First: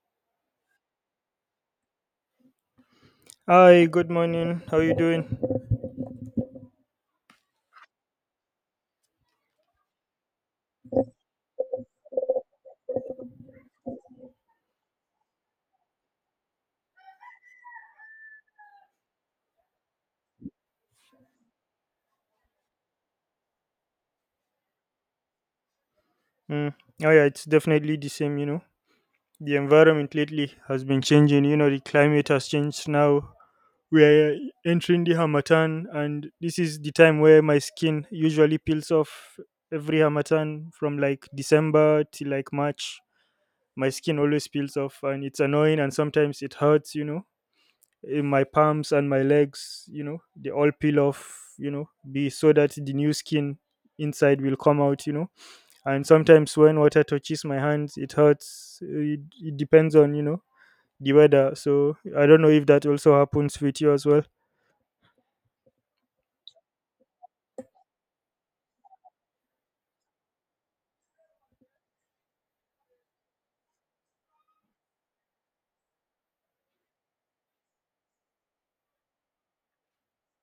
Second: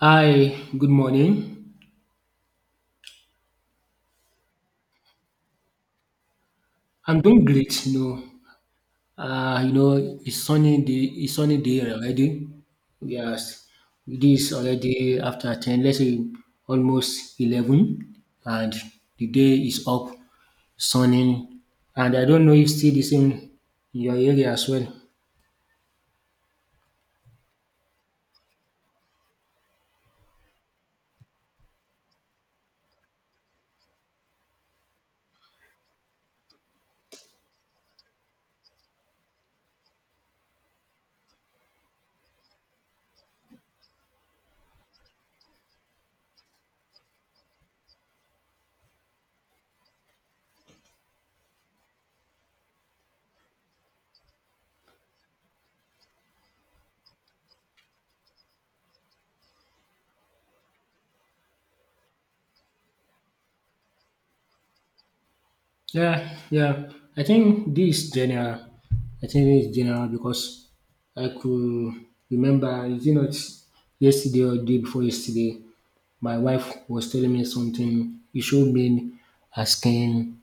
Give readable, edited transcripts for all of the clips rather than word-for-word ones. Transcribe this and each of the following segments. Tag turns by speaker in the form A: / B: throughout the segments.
A: Hi, good morning.
B: Hi, good morning. How you doing?
A: I'm doing great, you know. It's sunny day already. Yes, it is already after 10, let's say almost 11, and the day is up, sunny. And I don't know if still the same in your area as well.
B: Mm. Oh yeah, it's definitely the same. The environment lately has been changing, the climate has changed now. We are entering the Hamatan, and this is the time where my skin usually peels off every Hamatan from like December till like March. My skin always peels off, and it's annoying, and sometimes it hurts. In my palms and my legs, they all peel off, be so that the new skin inside will come out, and sometimes when water touches my hands, it hurts it depends on the weather. So I don't know if that also happens with you as well.
A: Yeah, yeah. I think this general, I think it's general because I could remember, is it not yesterday or day before yesterday? My wife was telling me something. It showed me her skin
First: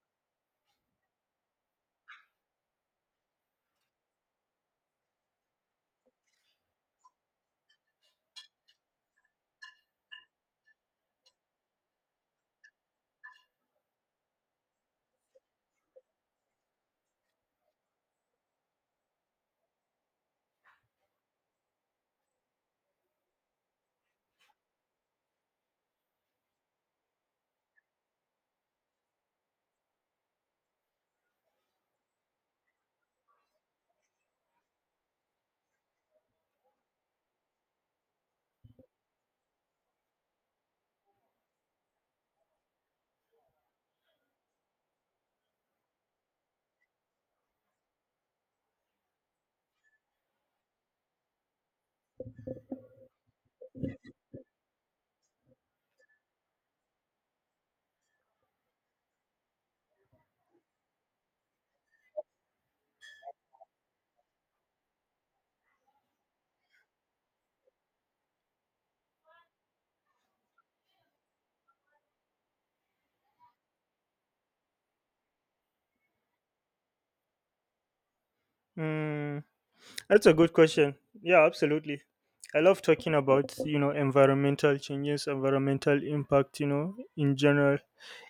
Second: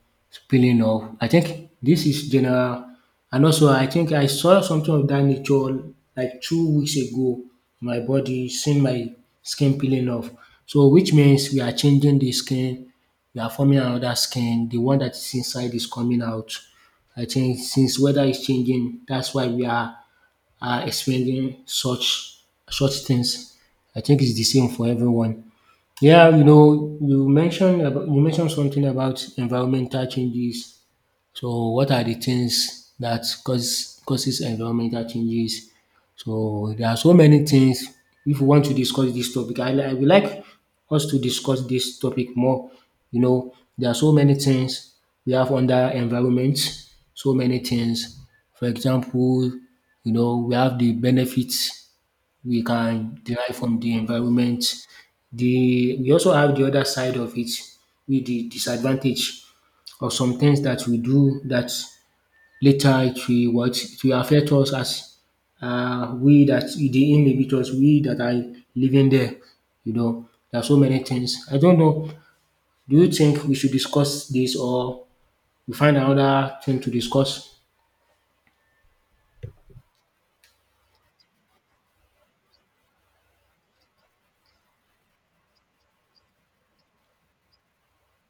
A: peeling off. I think this is general. And also, I think I saw something of that nature like 2 weeks ago. My body seen my skin peeling off. So, which means we are changing the skin. We are forming another skin. The one that is inside is coming out. I think since weather is changing, that's why we are experiencing such things. I think it's the same for everyone. Yeah, you know, you mentioned something about environmental changes. So, what are the things that causes environmental changes? So, there are so many things. If you want to discuss this topic, I would like us to discuss this topic more. You know, there are so many things we have under environment. So many things. For example, you know, we have the benefits we can derive from the environment. The we also have the other side of it with the disadvantage of some things that we do that later it will what it will affect us as we that the dey we that are living there. You know, there are so many things. I don't know. Do you think we should discuss this or we find another thing to discuss?
B: Mm. That's a good question. Yeah, absolutely. I love talking about, environmental changes, environmental impact, in general.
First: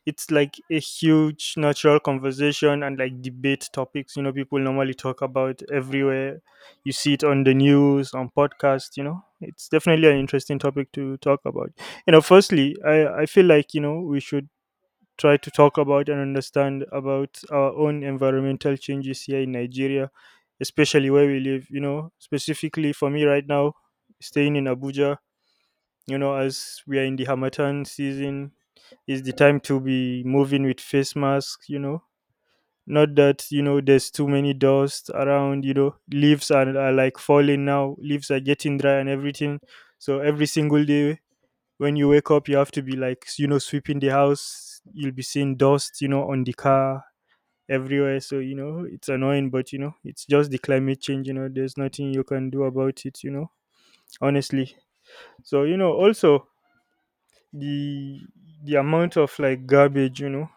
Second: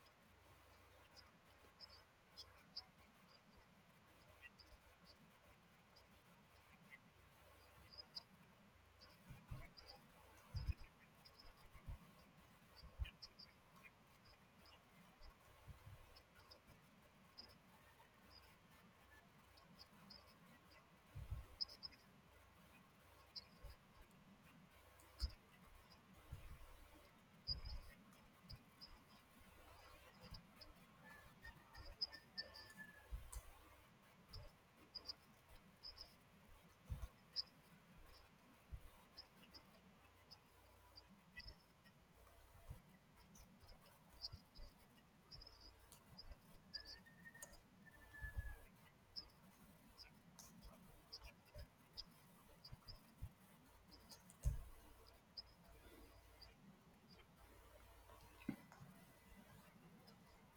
B: It's like a huge natural conversation and like debate topics, people normally talk about everywhere. You see it on the news, on podcasts. It's definitely an interesting topic to talk about. Firstly, I feel like, we should try to talk about and understand about our own environmental changes here in Nigeria, especially where we live. Specifically for me right now, staying in Abuja, as we are in the Hamatan season, is the time to be moving with face masks. Not that, there's too many dust around, leaves are like falling now, leaves are getting dry and everything. So every single day, when you wake up, you have to be like, sweeping the house. You'll be seeing dust, on the car everywhere. So it's annoying, but it's just the climate change. There's nothing you can do about it, honestly. So also, the the amount of like garbage,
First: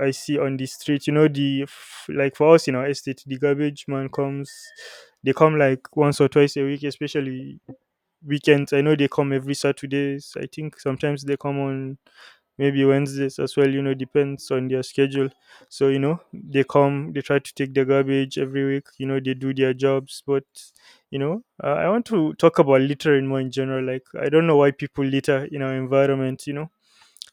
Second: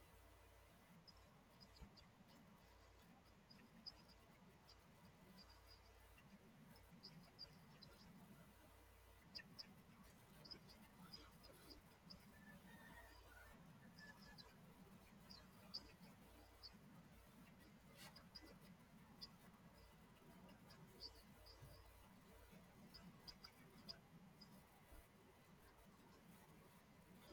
B: I see on the street, like, for us in our estate, the garbage man comes, they come like once or twice a week, especially weekends. I know they come every Saturdays. I think sometimes they come on maybe Wednesdays as well, depends on their schedule. So, they come, they try to take the garbage every week, they do their jobs. But, I want to talk about littering more in general. Like, I don't know why people litter in our environment.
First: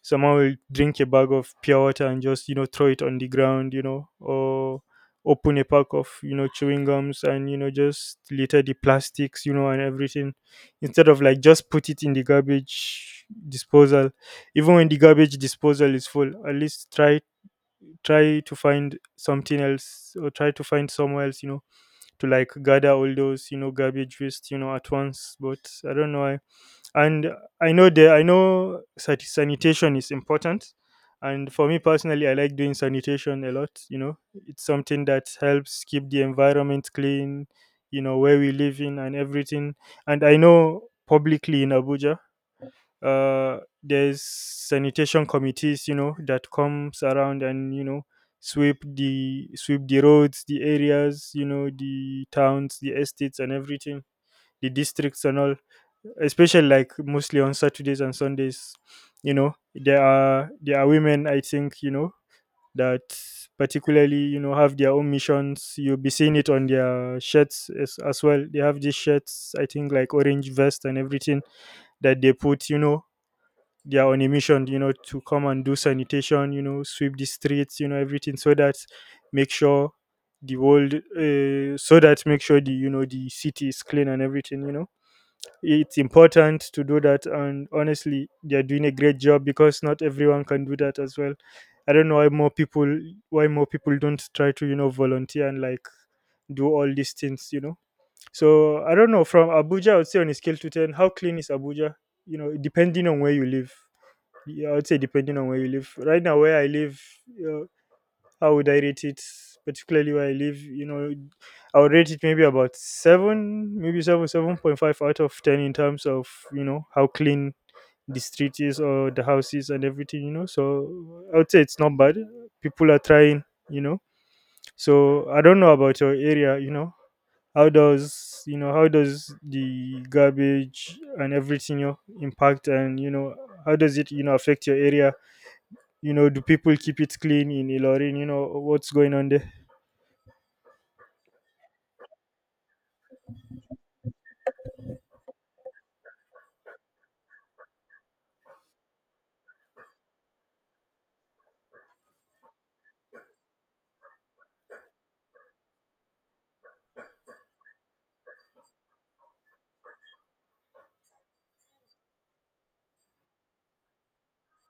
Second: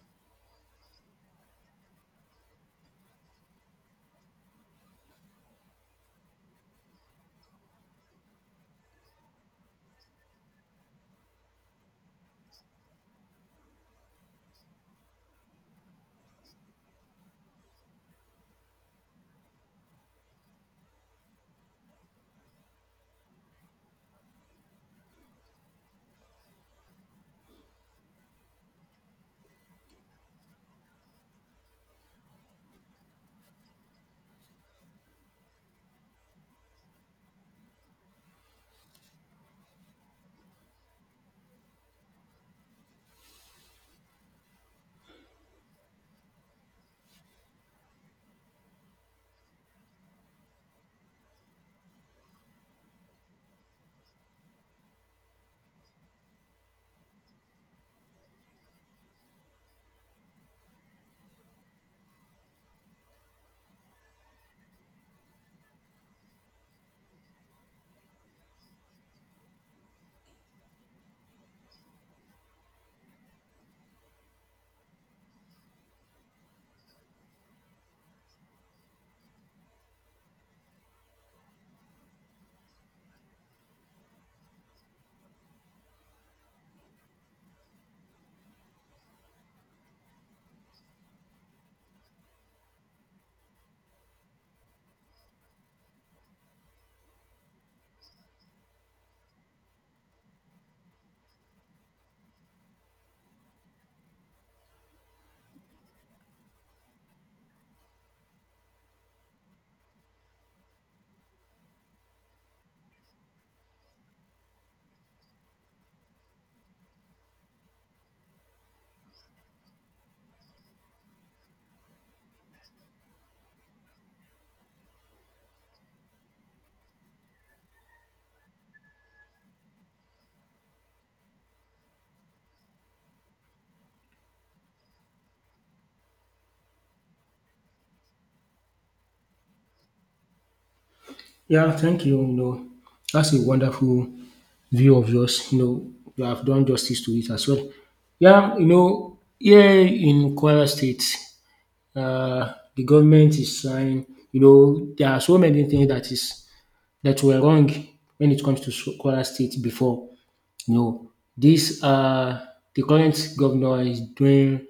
B: Someone will drink a bag of pure water and just throw it on the ground or open a pack of chewing gums and just litter the plastics and everything, instead of like just put it in the garbage disposal. Even when the garbage disposal is full, at least try to find something else, or try to find somewhere else, to like gather all those garbage waste at once. But I don't know why. And I know sanitation is important. And for me personally, I like doing sanitation a lot. It's something that helps keep the environment clean, where we live in and everything. And I know publicly in Abuja, there's sanitation committees that comes around, and sweep the roads, the areas, the towns, the estates and everything, the districts and all, especially like mostly on Saturdays and Sundays. There are women, I think, that particularly have their own missions. You'll be seeing it on their shirts as well. They have these shirts, I think, like orange vest and everything that they put. They are on a mission. To come and do sanitation. Sweep the streets. Everything so that make sure the world, so that make sure the the city is clean and everything. It's important to do that, and honestly, they're doing a great job because not everyone can do that as well. I don't know why more people don't try to volunteer and like do all these things. So I don't know. From Abuja, I would say, on a scale to 10, how clean is Abuja, depending on where you live? Yeah, I would say, depending on where you live right now, where I live uh, how would I rate it? Particularly where I live, I would rate it maybe about seven, maybe seven, 7.5 out of 10 in terms of how clean the street is or the houses and everything. So I would say it's not bad. People are trying, you know. So I don't know about your area. How does the garbage and everything, impact, and how does it affect your area? Do people keep it clean in Ilorin? You know what's going on there?
A: Yeah, thank you. You know, that's a wonderful view of yours. You know, you have done justice to it as well. Yeah, you know, here in Kwara State, the government is trying. You know, there are so many things that were wrong when it comes to Kwara State before. You know, this the current governor is doing,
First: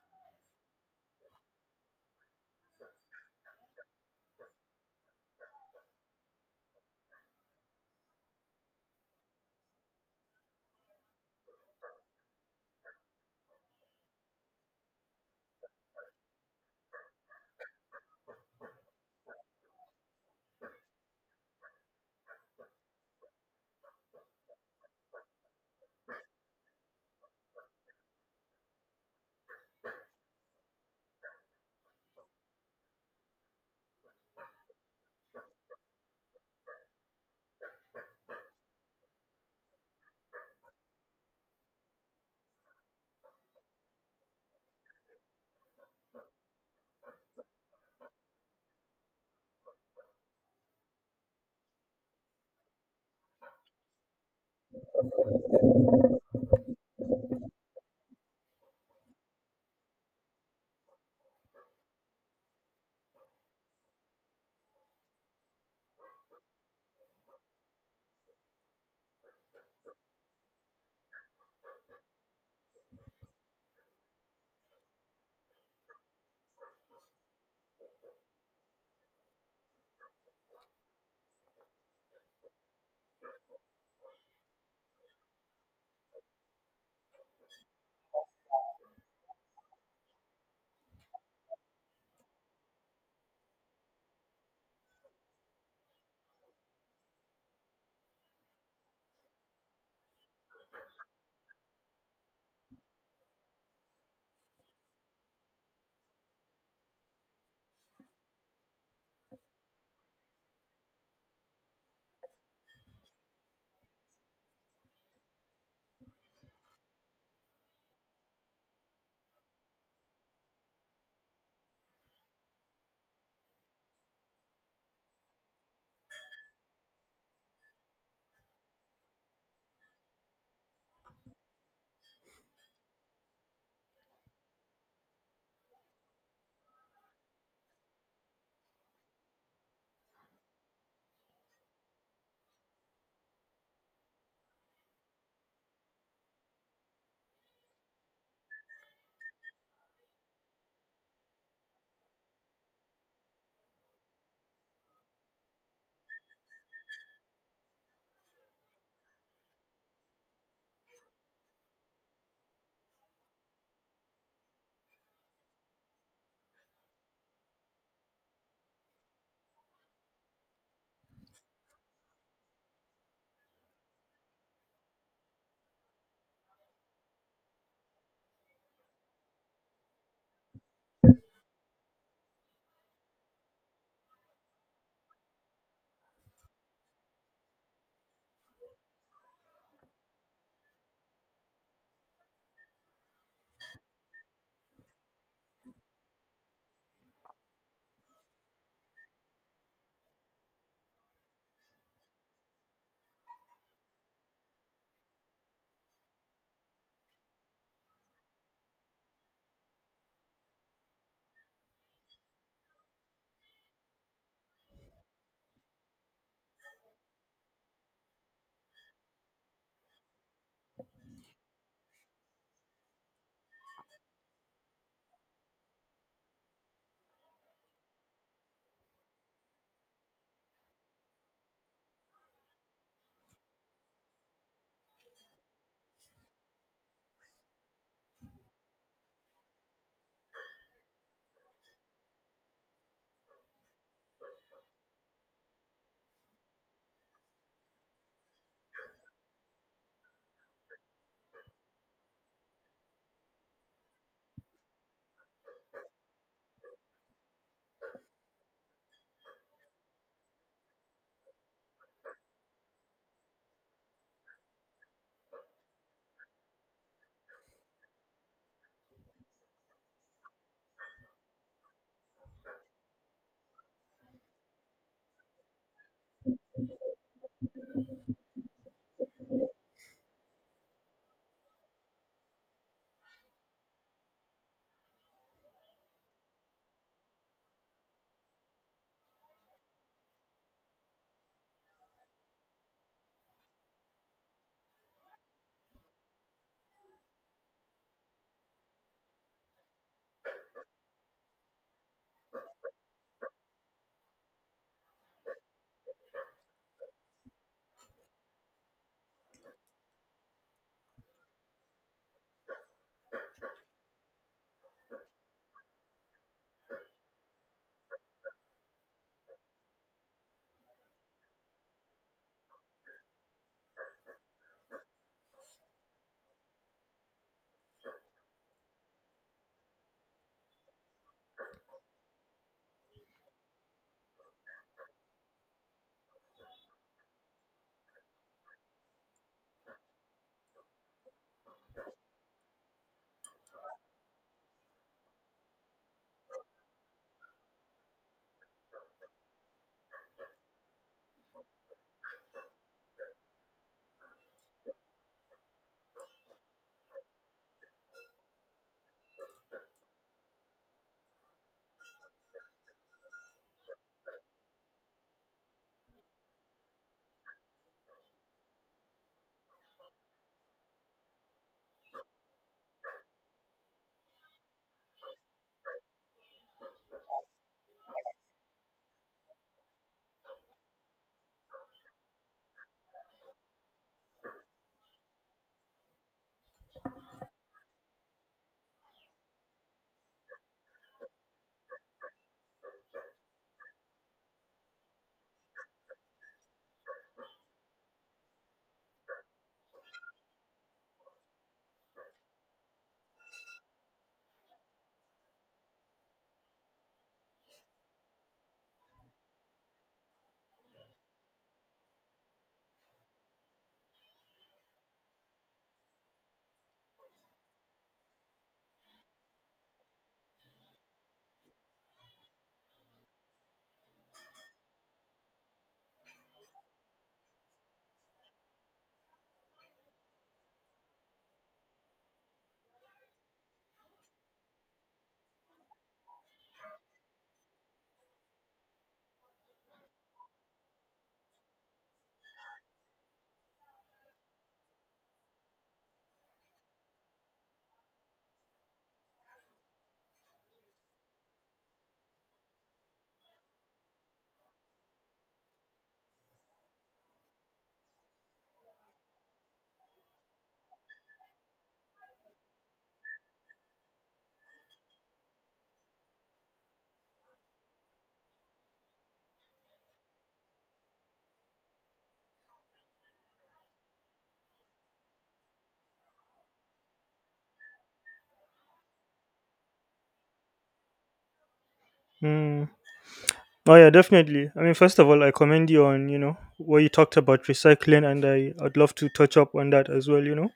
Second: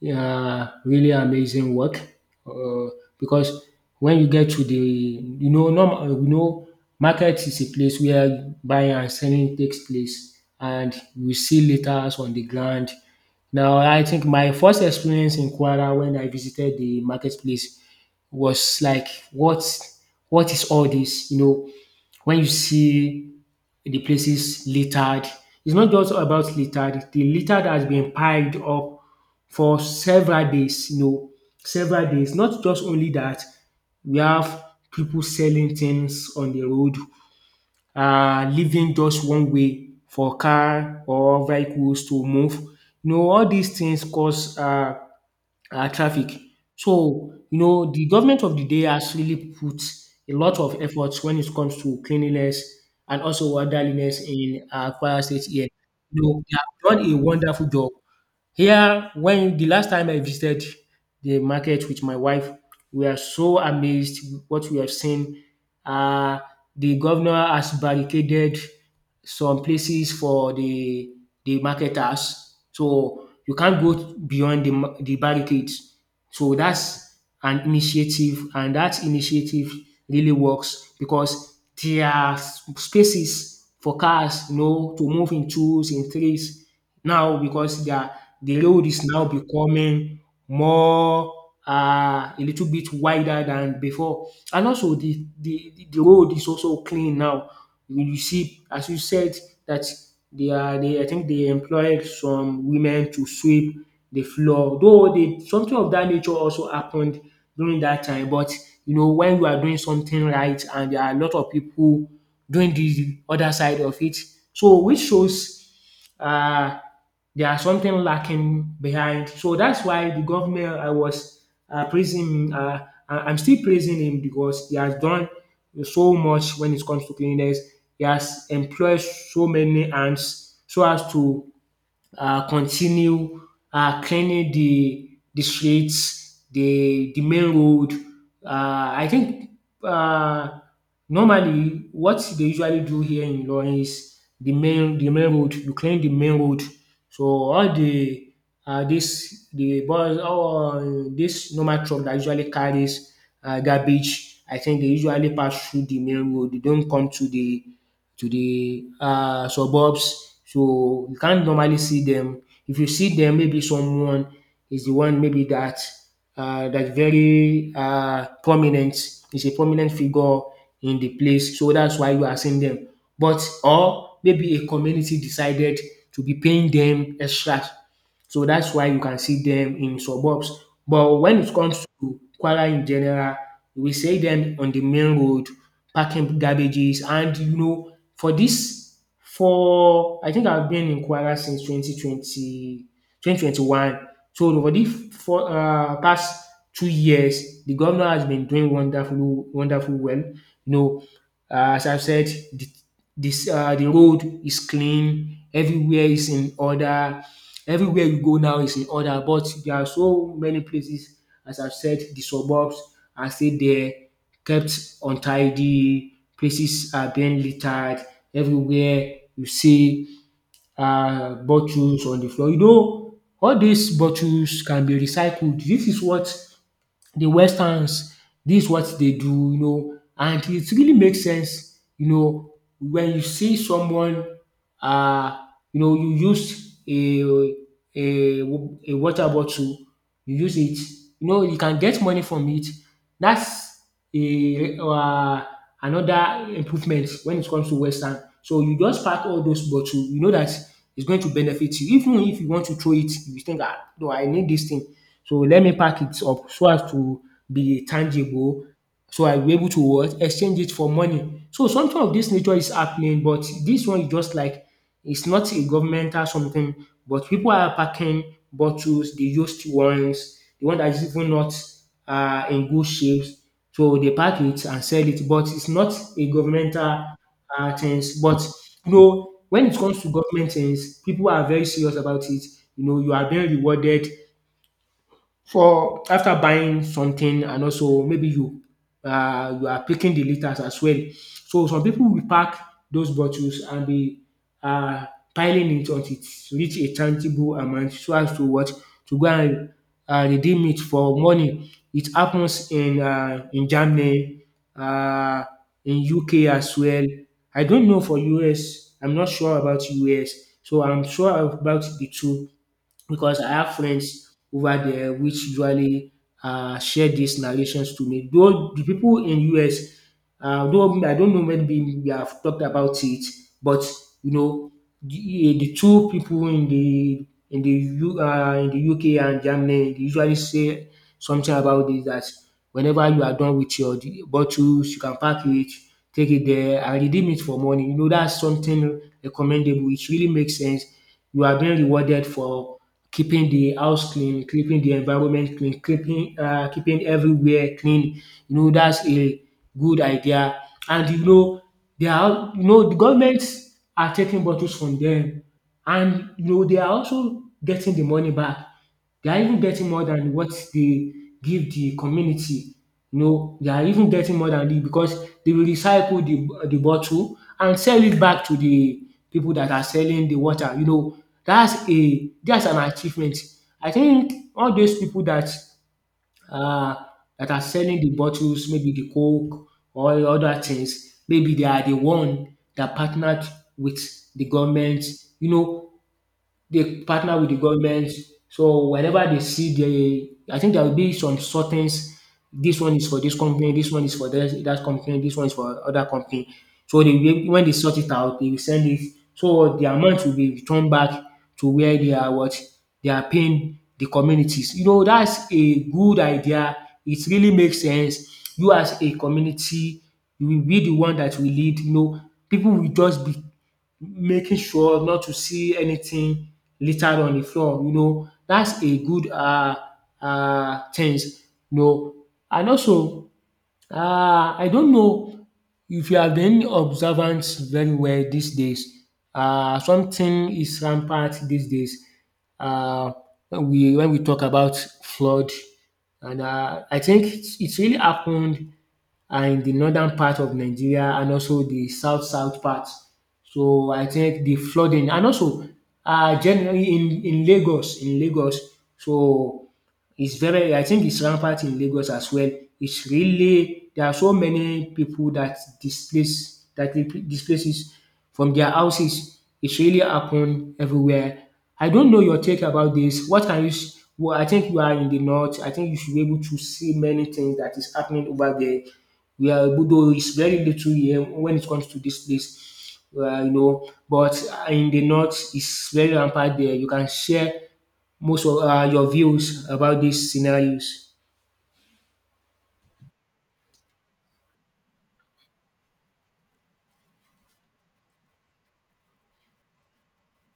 A: yeah, really amazing work. Uh, because when you get to the, you know, normal, you know, market is a place where buying and selling takes place, and you see litters on the ground. Now, I think my first experience in Kwara when I visited the marketplace was like, what is all this? You know, when you see the places littered. It's not just about littered. The littered has been piled up for several days, you know, several days. Not just only that, we have people selling things on the road, um, leaving just one way for car or vehicles to move. You know, all these things cause traffic. So, you know, the government of the day has really put a lot of efforts when it comes to cleanliness and also orderliness in Kwara State here. You know, they have done a wonderful job. Here, when the last time I visited the market with my wife, we are so amazed what we have seen. Um the governor has barricaded some places for the marketers, so you can't go beyond the the barricades. So that's an initiative, and that initiative really works because there are spaces for cars, you know, to move in twos, in threes now because the road is now becoming more, a little bit wider than before. And also the road is also clean now. You see, as you said, that they are they I think they employed some women to sweep the floor. Though they something of that nature also happened during that time. But you know, when you are doing something right and there are a lot of people doing the other side of it. So which shows, uh, they are something lacking behind. So that's why the government I was praising, I'm still praising him because he has done so much when it comes to cleanliness. He has employed so many hands so as to continue cleaning the streets, the main road. I think uh, Normally what they usually do here in Ilorin is the main road. You clean the main road, so all the this the bus, all this normal truck that usually carries garbage. I think they usually pass through the main road. They don't come to the uh, suburbs. So you can't normally see them. If you see them, maybe someone is the one maybe that very prominent, is a prominent figure in the place. So that's why you are seeing them. But or maybe a community decided to be paying them extra. So that's why you can see them in suburbs. But when it comes to Kuala in general, we see them on the main road packing garbages, and you know, for this for I think I've been in Kwara since twenty one. 2021. So no, for this for past 2 years, the governor has been doing wonderful, wonderful well. You know, as I've said, the, the road is clean, everywhere is in order. Everywhere you go now is in order, but there are so many places, as I've said, the suburbs are still there, kept untidy, places are being littered everywhere. You see bottles on the floor. You know all these bottles can be recycled. This is what the westerns this is what they do, you know, and it really makes sense, you know, when you see someone, uh, you know, you use a a water bottle, you use it, you know, you can get money from it. That's a, another improvement when it comes to western. So you just pack all those bottle, you know that it's going to benefit you. Even if you want to throw it, you think, ah no, I need this thing, so let me pack it up so as to be tangible, so I will be able to what? Exchange it for money. So something of this nature is happening, but this one is just like it's not a governmental something, but people are packing bottles, the used ones, the one that is even not in good shape. So they pack it and sell it, but it's not a governmental things. But you know, when it comes to government things, people are very serious about it. You know, you are being rewarded for after buying something and also maybe you, you are picking the liters as well. So some people will pack those bottles and be, uh, piling it until it reach a tangible amount so as to what, to go and redeem it for money. It happens in Germany, uh, in UK as well. I don't know for US. I'm not sure about US. So I'm sure about the two because I have friends over there which usually share these narrations to me. Though the people in US, though I don't know, maybe we have talked about it, but you know, the two people in the UK and Germany they usually say something about this, that whenever you are done with your bottles, you can pack it, take it there, and redeem it for money. You know, that's something recommendable. It really makes sense. You are being rewarded for keeping the house clean, keeping the environment clean, keeping keeping everywhere clean. You know that's a good idea. And you know they are you know the governments are taking bottles from them, and you know they are also getting the money back. They are even getting more than what they give the community. You know they are even getting more than this because they will recycle the bottle and sell it back to the people that are selling the water. You know that's a that's an achievement. I think all those people that uh that are selling the bottles, maybe the Coke or the other things, maybe they are the one that partnered with the government. You know, they partner with the government. So whenever they see the, I think there will be some sortings. This one is for this company. This one is for that company. This one is for other company. So when they sort it out, they will send it. So the amount will be returned back to where they are what they are paying the communities. You know that's a good idea. It really makes sense. You as a community, you will be the one that will lead. You know, people will just be making sure not to see anything littered on the floor. You know, that's a good things. You know, and also I don't know if you have been observant very well these days. Something is rampant these days. Uh, when we talk about flood, and I think it's really happened and in the northern part of Nigeria and also the south south part. So I think the flooding and also generally in in Lagos so it's very I think it's rampant in Lagos as well. It's really there are so many people that displace that dey displaces from their houses. It's really happen everywhere. I don't know your take about this. What can you s well I think you are in the north. I think you should be able to see many things that is happening over there we are although it's very little here when it comes to this place, you know, but in the north it's very rampant there. You can share most of your views about these scenarios.
B: Mm. Oh yeah, definitely. I mean, first of all, I commend you on what you talked about recycling, and I'd love to touch up on that as well. You know,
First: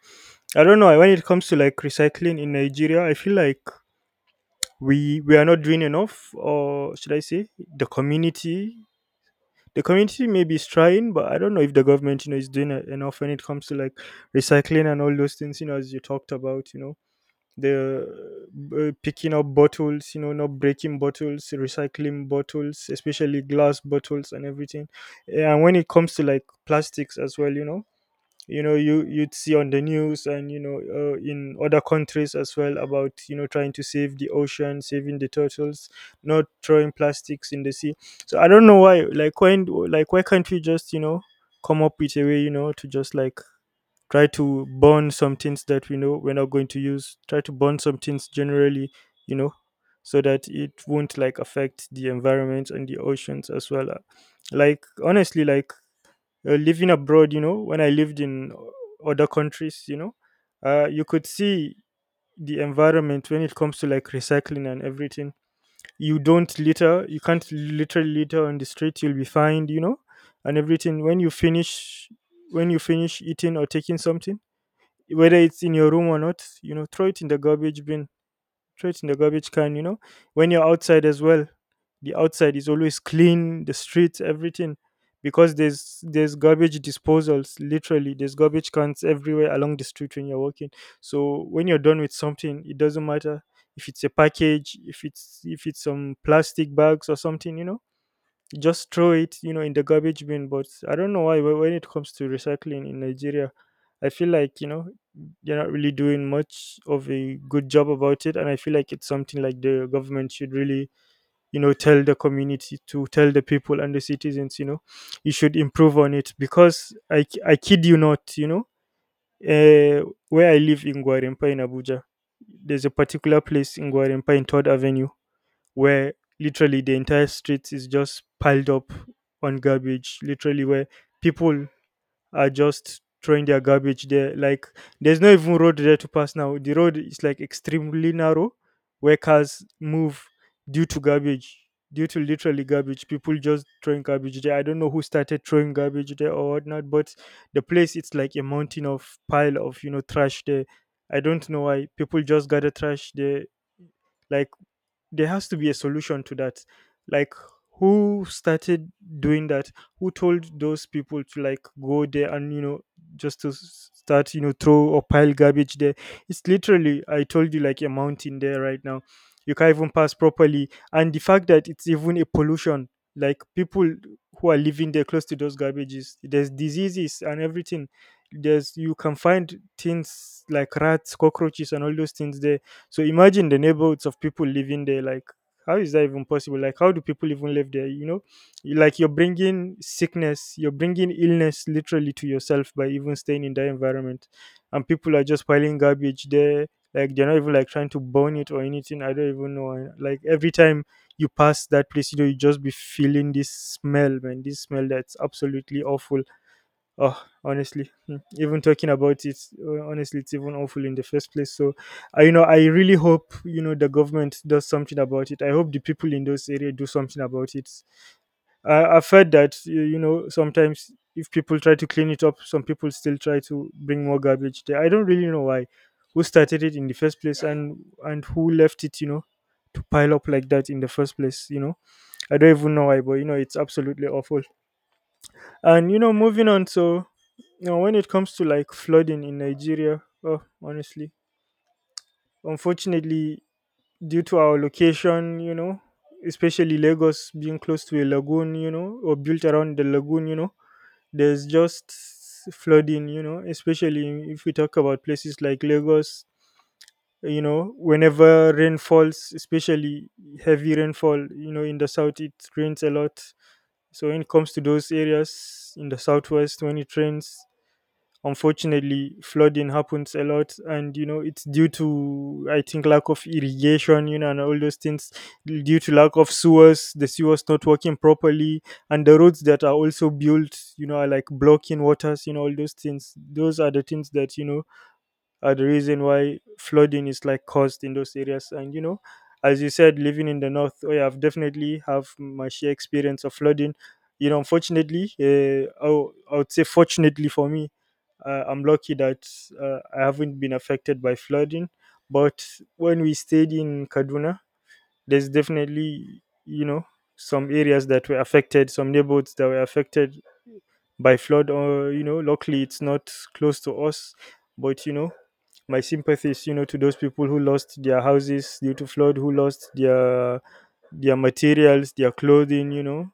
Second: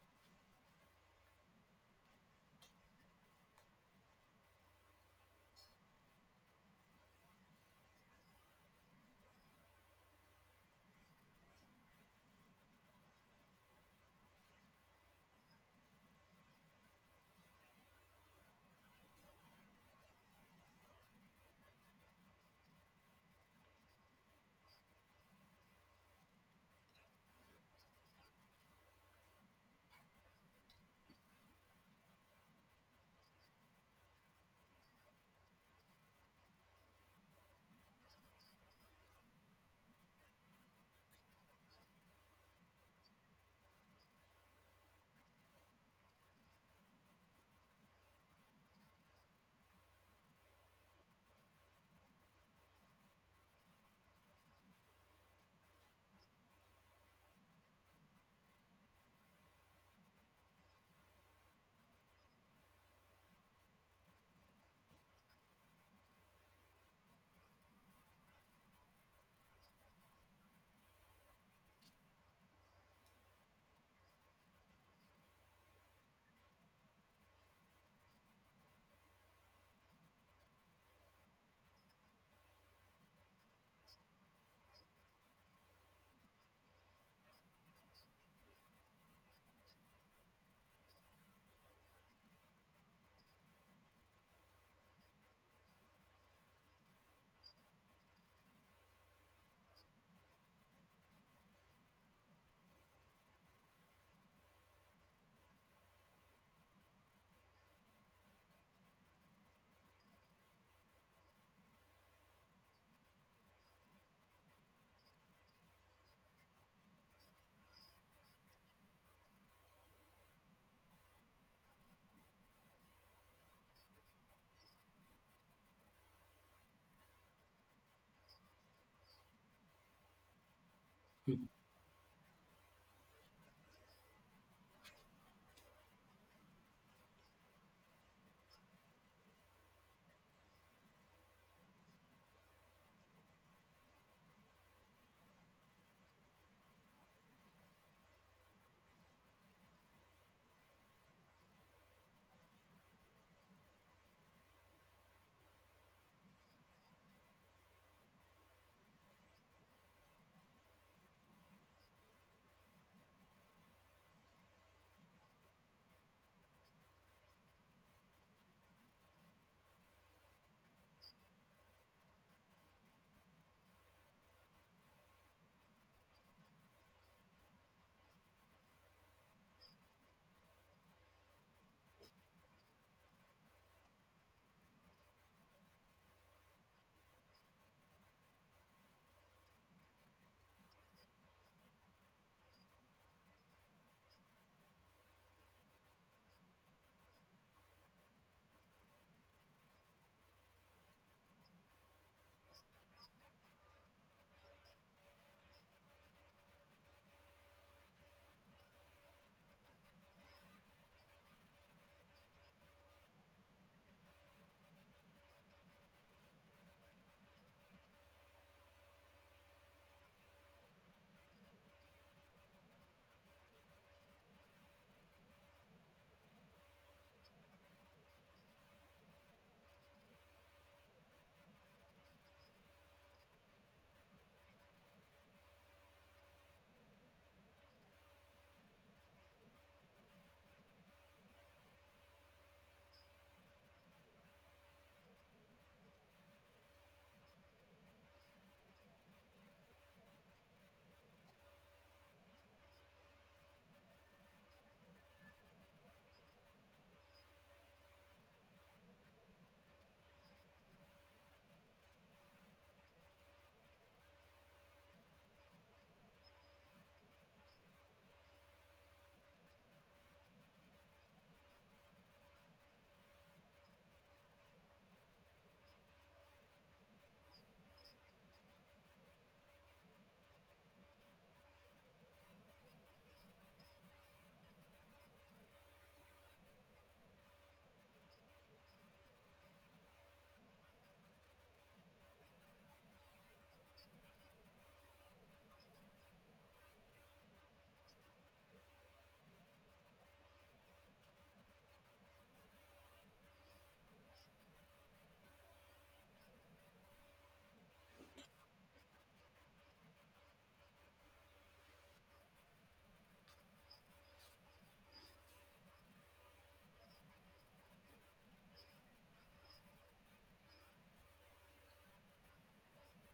B: I don't know, when it comes to like recycling in Nigeria, I feel like we are not doing enough, or should I say, the community. The community maybe is trying, but I don't know if the government, is doing enough when it comes to like recycling and all those things, as you talked about. You know the Picking up bottles, not breaking bottles, recycling bottles, especially glass bottles and everything. And when it comes to like plastics as well, you'd see on the news, and in other countries as well, about trying to save the ocean, saving the turtles, not throwing plastics in the sea. So I don't know why, like, when like, why can't we just, come up with a way, to just like try to burn some things that we know we're not going to use. Try to burn some things generally, you know so that it won't like affect the environment and the oceans as well. Like, honestly, like living abroad, when I lived in other countries, you could see the environment when it comes to like recycling and everything. You don't litter, you can't literally litter on the street, you'll be fined, and everything. When you finish eating or taking something, whether it's in your room or not, throw it in the garbage bin, throw it in the garbage can. When you're outside as well, the outside is always clean, the streets, everything. Because there's garbage disposals, literally. There's garbage cans everywhere along the street when you're walking. So when you're done with something, it doesn't matter if it's a package, if it's some plastic bags or something, just throw it, in the garbage bin. But I don't know why. But when it comes to recycling in Nigeria, I feel like they're not really doing much of a good job about it. And I feel like it's something like the government should really tell the community, to tell the people and the citizens, you should improve on it, because I kid you not. Where I live in Gwarimpa in Abuja, there's a particular place in Gwarimpa in third avenue, where literally the entire street is just piled up on garbage, literally, where people are just throwing their garbage there. Like, there's no even road there to pass now. The road is like extremely narrow where cars move due to garbage. Due to literally garbage, people just throwing garbage there. I don't know who started throwing garbage there or whatnot, but the place, it's like a mountain of pile of trash there. I don't know why people just gather trash there. Like, there has to be a solution to that. Like, who started doing that? Who told those people to like go there and just to start throw or pile garbage there? It's literally, I told you, like a mountain there right now. You can't even pass properly, and the fact that it's even a pollution, like people who are living there close to those garbages, there's diseases and everything. There's, you can find things like rats, cockroaches and all those things there. So imagine the neighborhoods of people living there. Like, how is that even possible? Like, how do people even live there? You know, like you're bringing sickness, you're bringing illness literally to yourself by even staying in that environment. And people are just piling garbage there. Like, they're not even like trying to burn it or anything. I don't even know. Like, every time you pass that place, you just be feeling this smell, man. This smell that's absolutely awful. Even talking about it, honestly, it's even awful in the first place. So, I really hope you know the government does something about it. I hope the people in those areas do something about it. I've heard that you know sometimes if people try to clean it up, some people still try to bring more garbage there. I don't really know why, who started it in the first place, and who left it, you know, to pile up like that in the first place. You know, I don't even know why, but you know, it's absolutely awful. And you know, moving on, so you know, when it comes to like flooding in Nigeria, oh, honestly, unfortunately, due to our location, you know, especially Lagos being close to a lagoon, you know, or built around the lagoon, you know, there's just flooding, you know, especially if we talk about places like Lagos, you know, whenever rain falls, especially heavy rainfall, you know, in the south, it rains a lot. So when it comes to those areas in the southwest, when it rains, unfortunately flooding happens a lot, and you know it's due to I think lack of irrigation, you know, and all those things, due to lack of sewers, the sewers not working properly, and the roads that are also built, you know, are like blocking waters, you know, all those things, those are the things that, you know, are the reason why flooding is like caused in those areas. And you know, as you said, living in the north, oh yeah, I've definitely have my share experience of flooding, you know. Unfortunately, I would say fortunately for me, I'm lucky that I haven't been affected by flooding. But when we stayed in Kaduna, there's definitely you know some areas that were affected, some neighborhoods that were affected by flood. Or you know luckily it's not close to us, but you know, my sympathies, you know, to those people who lost their houses due to flood, who lost their materials, their clothing, you know,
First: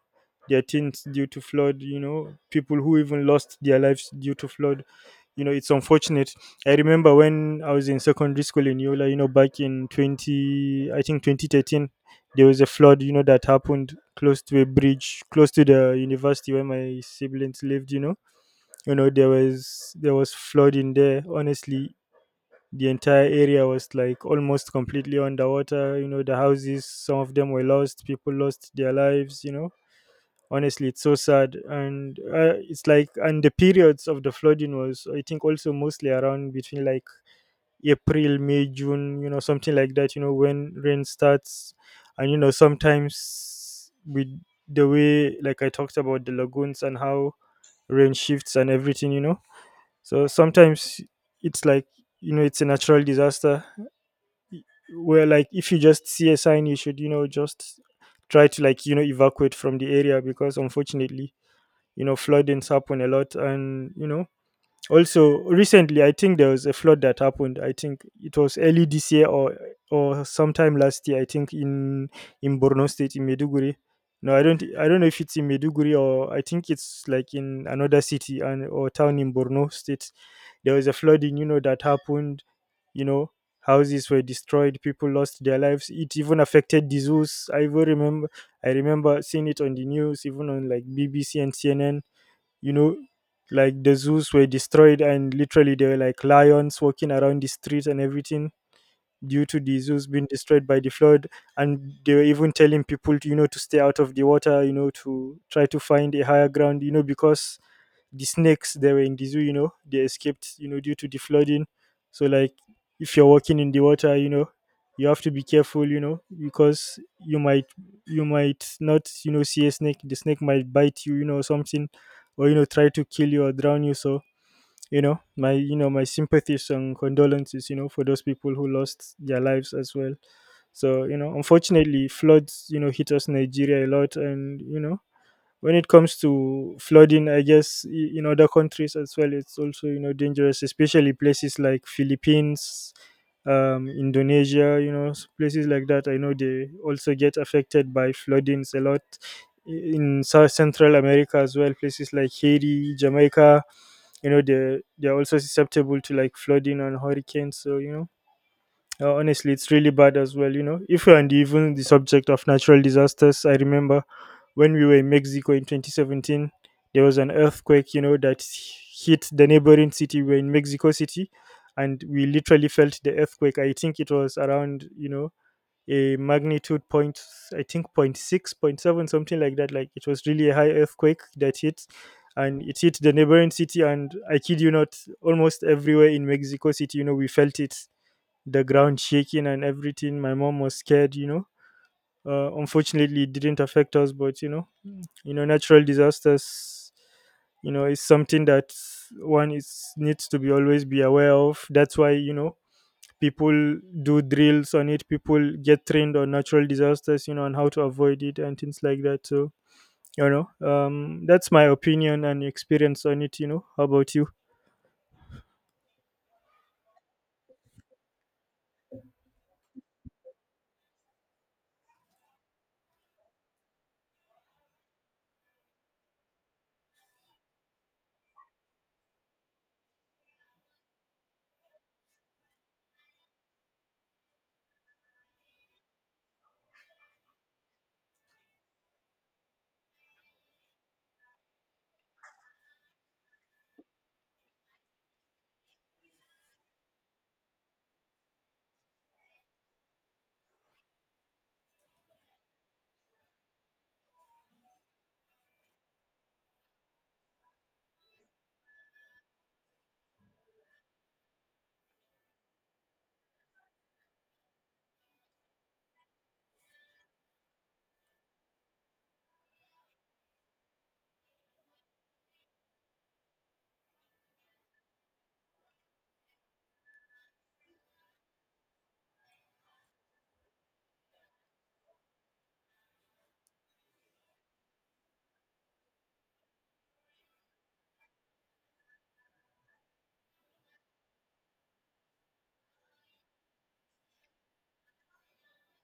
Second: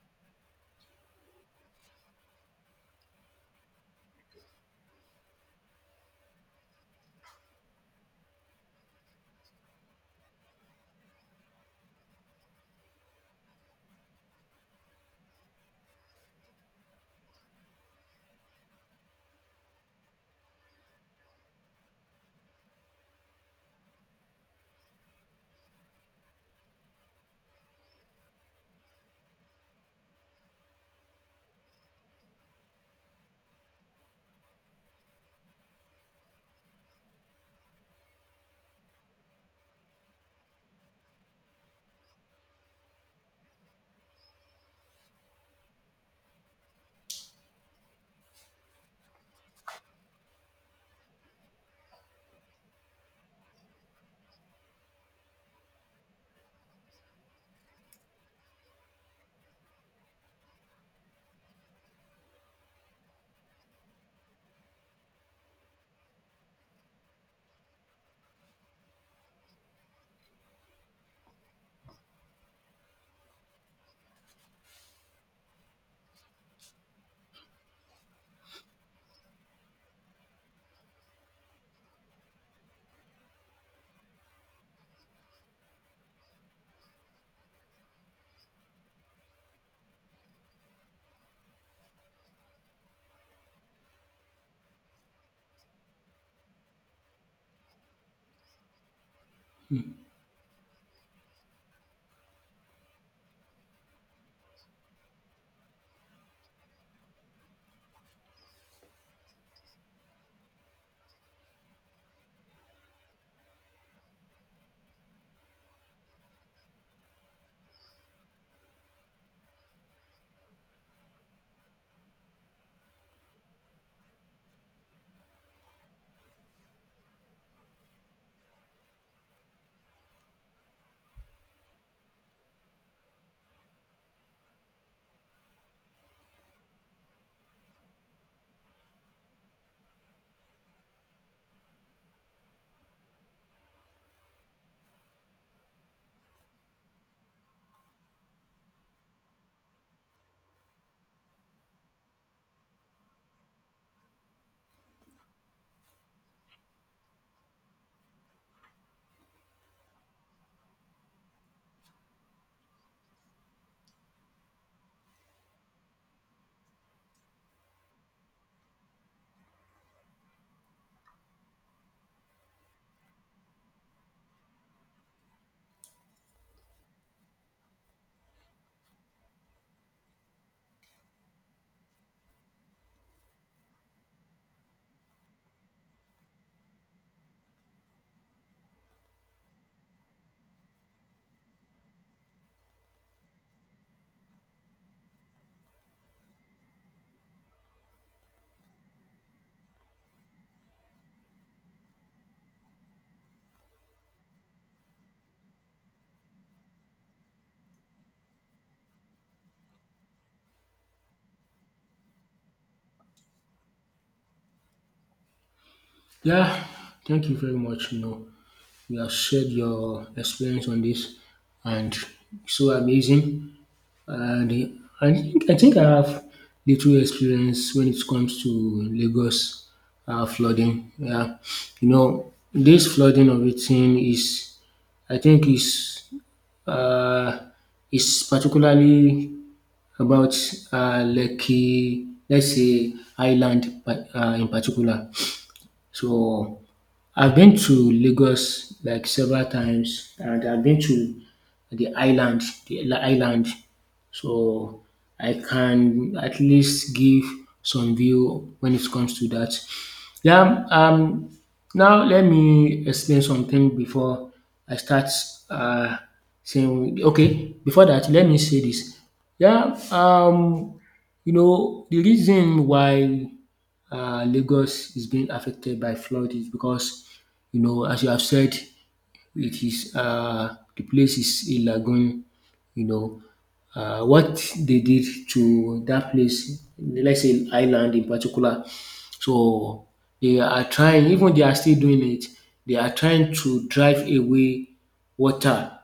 B: their things due to flood, you know, people who even lost their lives due to flood. You know, it's unfortunate. I remember when I was in secondary school in Yola, you know, back in I think 2013, there was a flood, you know, that happened close to a bridge, close to the university where my siblings lived, you know. You know, there was flooding there. Honestly, the entire area was like almost completely underwater, you know, the houses, some of them were lost, people lost their lives, you know, honestly it's so sad. And it's like, and the periods of the flooding was I think also mostly around between like April, May, June, you know, something like that, you know, when rain starts. And you know sometimes with the way like I talked about the lagoons and how rain shifts and everything, you know, so sometimes it's like, you know, it's a natural disaster, where like if you just see a sign you should you know just try to like you know evacuate from the area, because unfortunately, you know, floodings happen a lot. And you know also, recently, I think there was a flood that happened. I think it was early this year or sometime last year. I think in Borno State in Meduguri. No, I don't. I don't know if it's in Meduguri or I think it's like in another city and or town in Borno State. There was a flooding, you know, that happened. You know, houses were destroyed. People lost their lives. It even affected the zoos. I even remember. I remember seeing it on the news, even on like BBC and CNN, you know, like the zoos were destroyed and literally there were like lions walking around the streets and everything due to the zoos being destroyed by the flood. And they were even telling people to, you know, to stay out of the water, you know, to try to find a higher ground, you know, because the snakes that were in the zoo, you know, they escaped, you know, due to the flooding. So like if you're walking in the water, you know, you have to be careful, you know, because you might not, you know, see a snake. The snake might bite you, you know, or something, or you know, try to kill you or drown you. So, you know, my sympathies and condolences, you know, for those people who lost their lives as well. So, you know, unfortunately floods, you know, hit us Nigeria a lot. And you know, when it comes to flooding, I guess in other countries as well, it's also you know dangerous, especially places like Philippines, Indonesia, you know, places like that, I know they also get affected by floodings a lot. I- in south central America as well, places like Haiti, Jamaica, you know, they're also susceptible to like flooding and hurricanes, so you know, honestly, it's really bad as well. You know, if you're, and even the subject of natural disasters, I remember when we were in Mexico in 2017, there was an earthquake, you know, that hit the neighboring city. We were in Mexico City, and we literally felt the earthquake. I think it was around, you know, a magnitude point, I think point six, point seven, something like that. Like it was really a high earthquake that hit. And it hit the neighboring city, and I kid you not, almost everywhere in Mexico City, you know, we felt it, the ground shaking and everything. My mom was scared, you know. Unfortunately, it didn't affect us, but you know, natural disasters, you know, is something that one is needs to be always be aware of. That's why you know people do drills on it. People get trained on natural disasters, you know, and how to avoid it and things like that. So you know, that's my opinion and experience on it. You know, how about you?
A: Yeah, thank you very much. You know, you have shared your experience on this, and so amazing. And the I think I have little experience when it comes to Lagos flooding. Yeah, you know this flooding of a thing is, I think uh, is particularly about Lekki, let's say island, but in particular. So I've been to Lagos like several times and I've been to the island, the island. So I can at least give some view when it comes to that. Yeah, now let me explain something before I start uh, saying, okay, before that, let me say this. Yeah, you know, the reason why Lagos is being affected by flood is because, you know, as you have said, it is the place is a lagoon. You know, what they did to that place, let's say island in particular. So they are trying, even they are still doing it. They are trying to drive away water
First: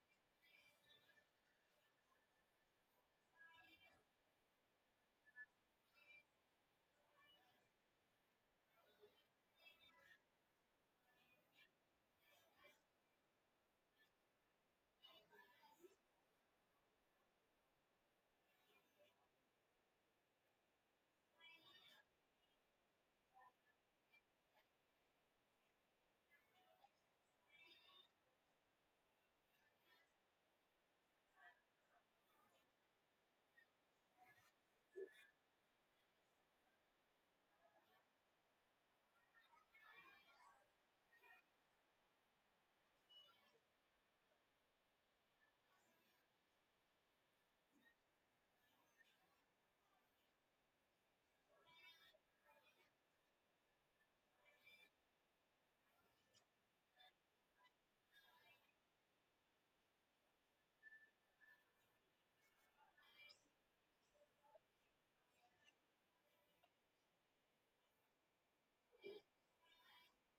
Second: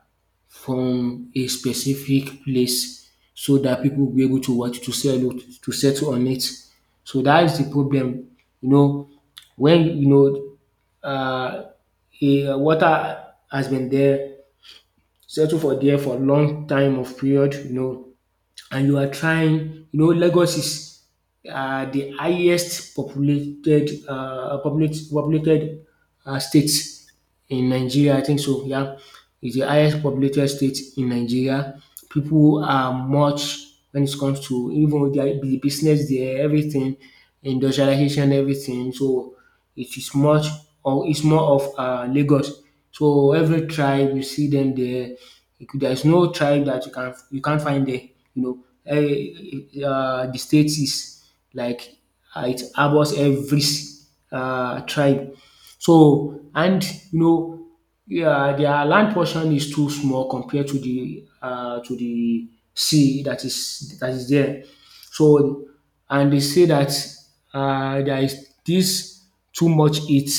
A: from a specific place so that people will be able to what to sell it to settle on it. So that is the problem. You know, when you know uh, a water has been there, settle for there for long time of period, you know, and you are trying, you know, Lagos is the highest populated populated state in Nigeria. I think so. Yeah, it's the highest populated state in Nigeria. People are much when it comes to even with their the business there, everything, industrialization, everything. So it is much or it's more of Lagos. So every tribe you see them there. You could- There is no tribe that you can you can't find there. You know the state is like it harbours every tribe. So and you know yeah, their land portion is too small compared to the sea that is there. So and they say that there is this too much heat.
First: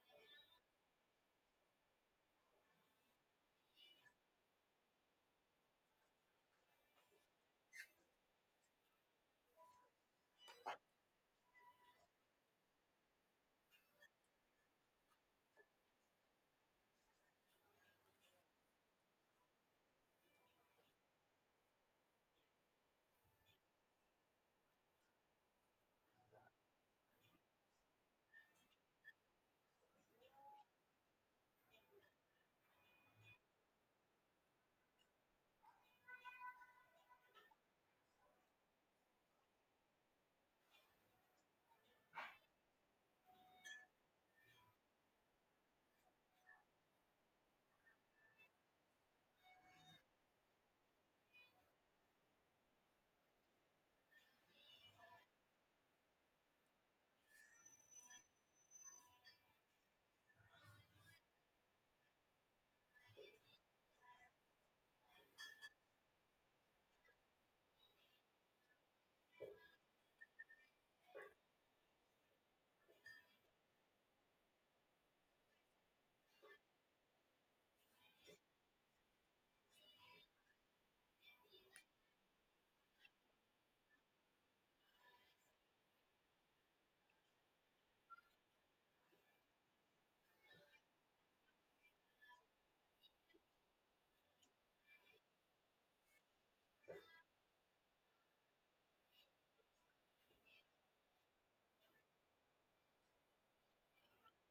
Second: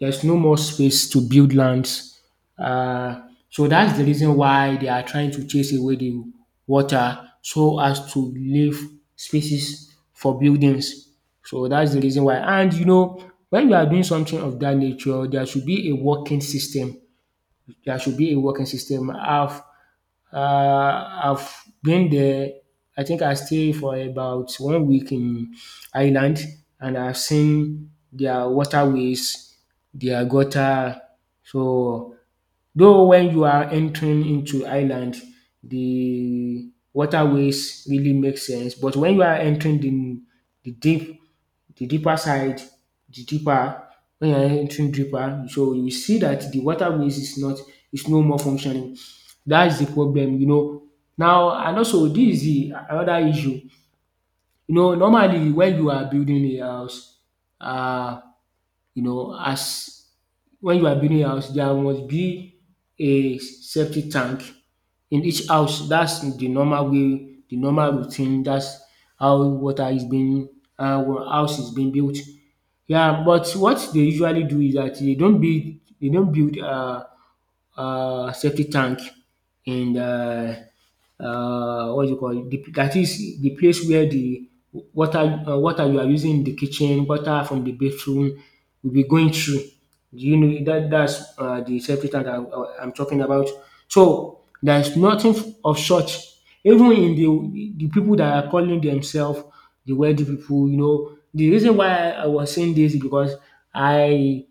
A: There's no more space to build lands. Uh, so that's the reason why they are trying to chase away the water so as to leave spaces for buildings. So that's the reason why. And you know, when you are doing something of that nature, there should be a working system. There should be a working system. Have I've been there. I think I stayed for about 1 week in Ireland, and I've seen their waterways, their gutter. So, though when you are entering into Ireland, the waterways really make sense, but when you are entering the deep the deeper side, the deeper when you're entering deeper, so you see that the waterways is not is no more functioning. That's the problem, you know. Now and also this is the another issue. You know, normally when you are building a house, uh, you know, as when you are building a house, there must be a septic tank in each house. That's the normal way, the normal routine. That's how water is being, how house is being built. Yeah, but what they usually do is that they don't build safety tank in the what do you call it? The, that is the place where the water water you are using in the kitchen, water from the bathroom will be going through. Do you know that that's the safety tank I'm talking about? So there is nothing of such. Even in the people that are calling themselves the wealthy people, you know, the reason why I was saying this is because I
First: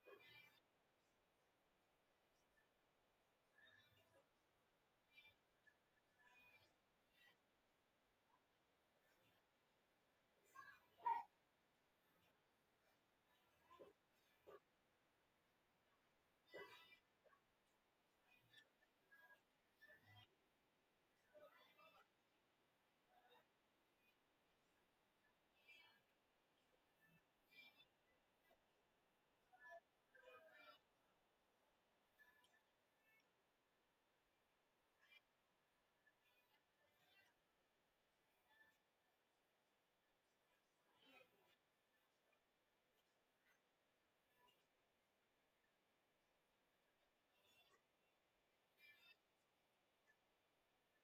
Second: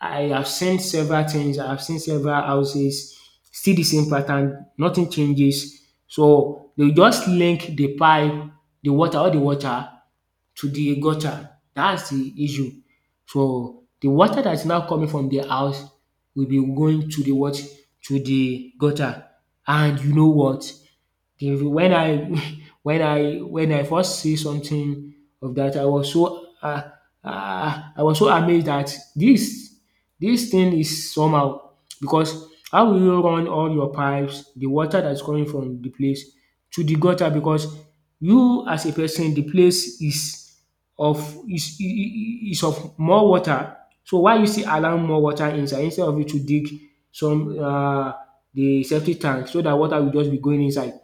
A: I have seen several things, I have seen several houses, still the same pattern, nothing changes. So they will just link the pipe, the water, all the water to the gutter. That's the issue. So the water that is now coming from the house will be going to the what? To the gutter. And you know what? The, when I when I first see something of that, I was so amazed that this thing is somehow because how will you run all your pipes, the water that is coming from the place to the gutter because you as a person the place is of is is of more water. So why you still allow more water inside instead of you to dig some the septic tank so that water will just be going inside.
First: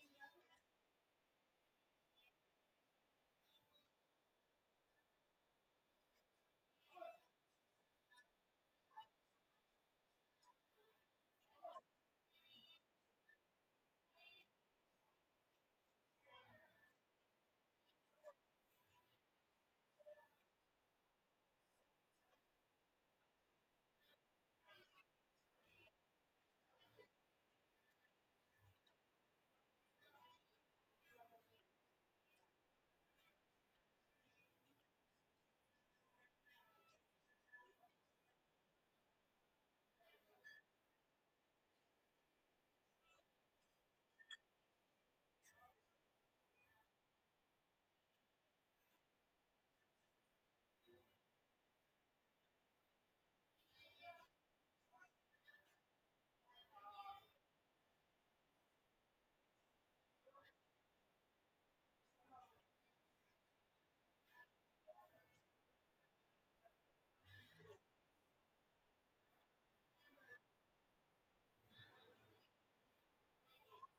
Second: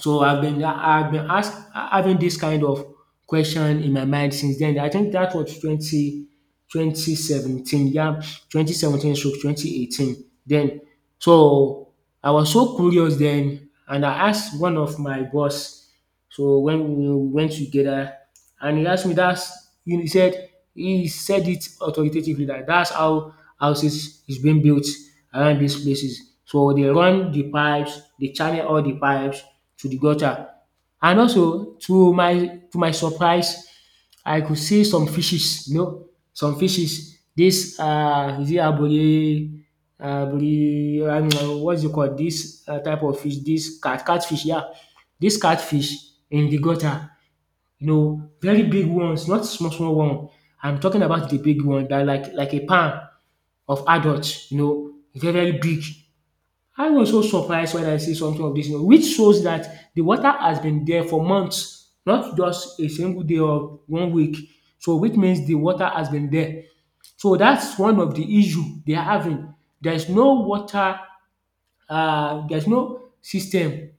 A: So I've been asked having this kind of question in my mind since then. I think that was twenty twenty seventeen. Yeah, 2017 stroke 2018. Then so I was so curious then and I asked one of my boss so when we went together and he asked me that's you know, he said it authoritatively that that's how houses is being built around these places. So they run the pipes, they channel all the pipes to the gutter and also to my surprise I could see some fishes you know some fishes dis is it abori abori, I don't know, what's it called dis type of fish This catfish yeah this catfish in the gutter you know very big ones not small small one. I'm talking about the big one that like a palm of adults. You know very very big I was so surprised when I see something of dis which shows that the water has been there for months, not just a single day or 1 week. So which means the water has been there. So that's one of the issue they are having. There's no water there's no system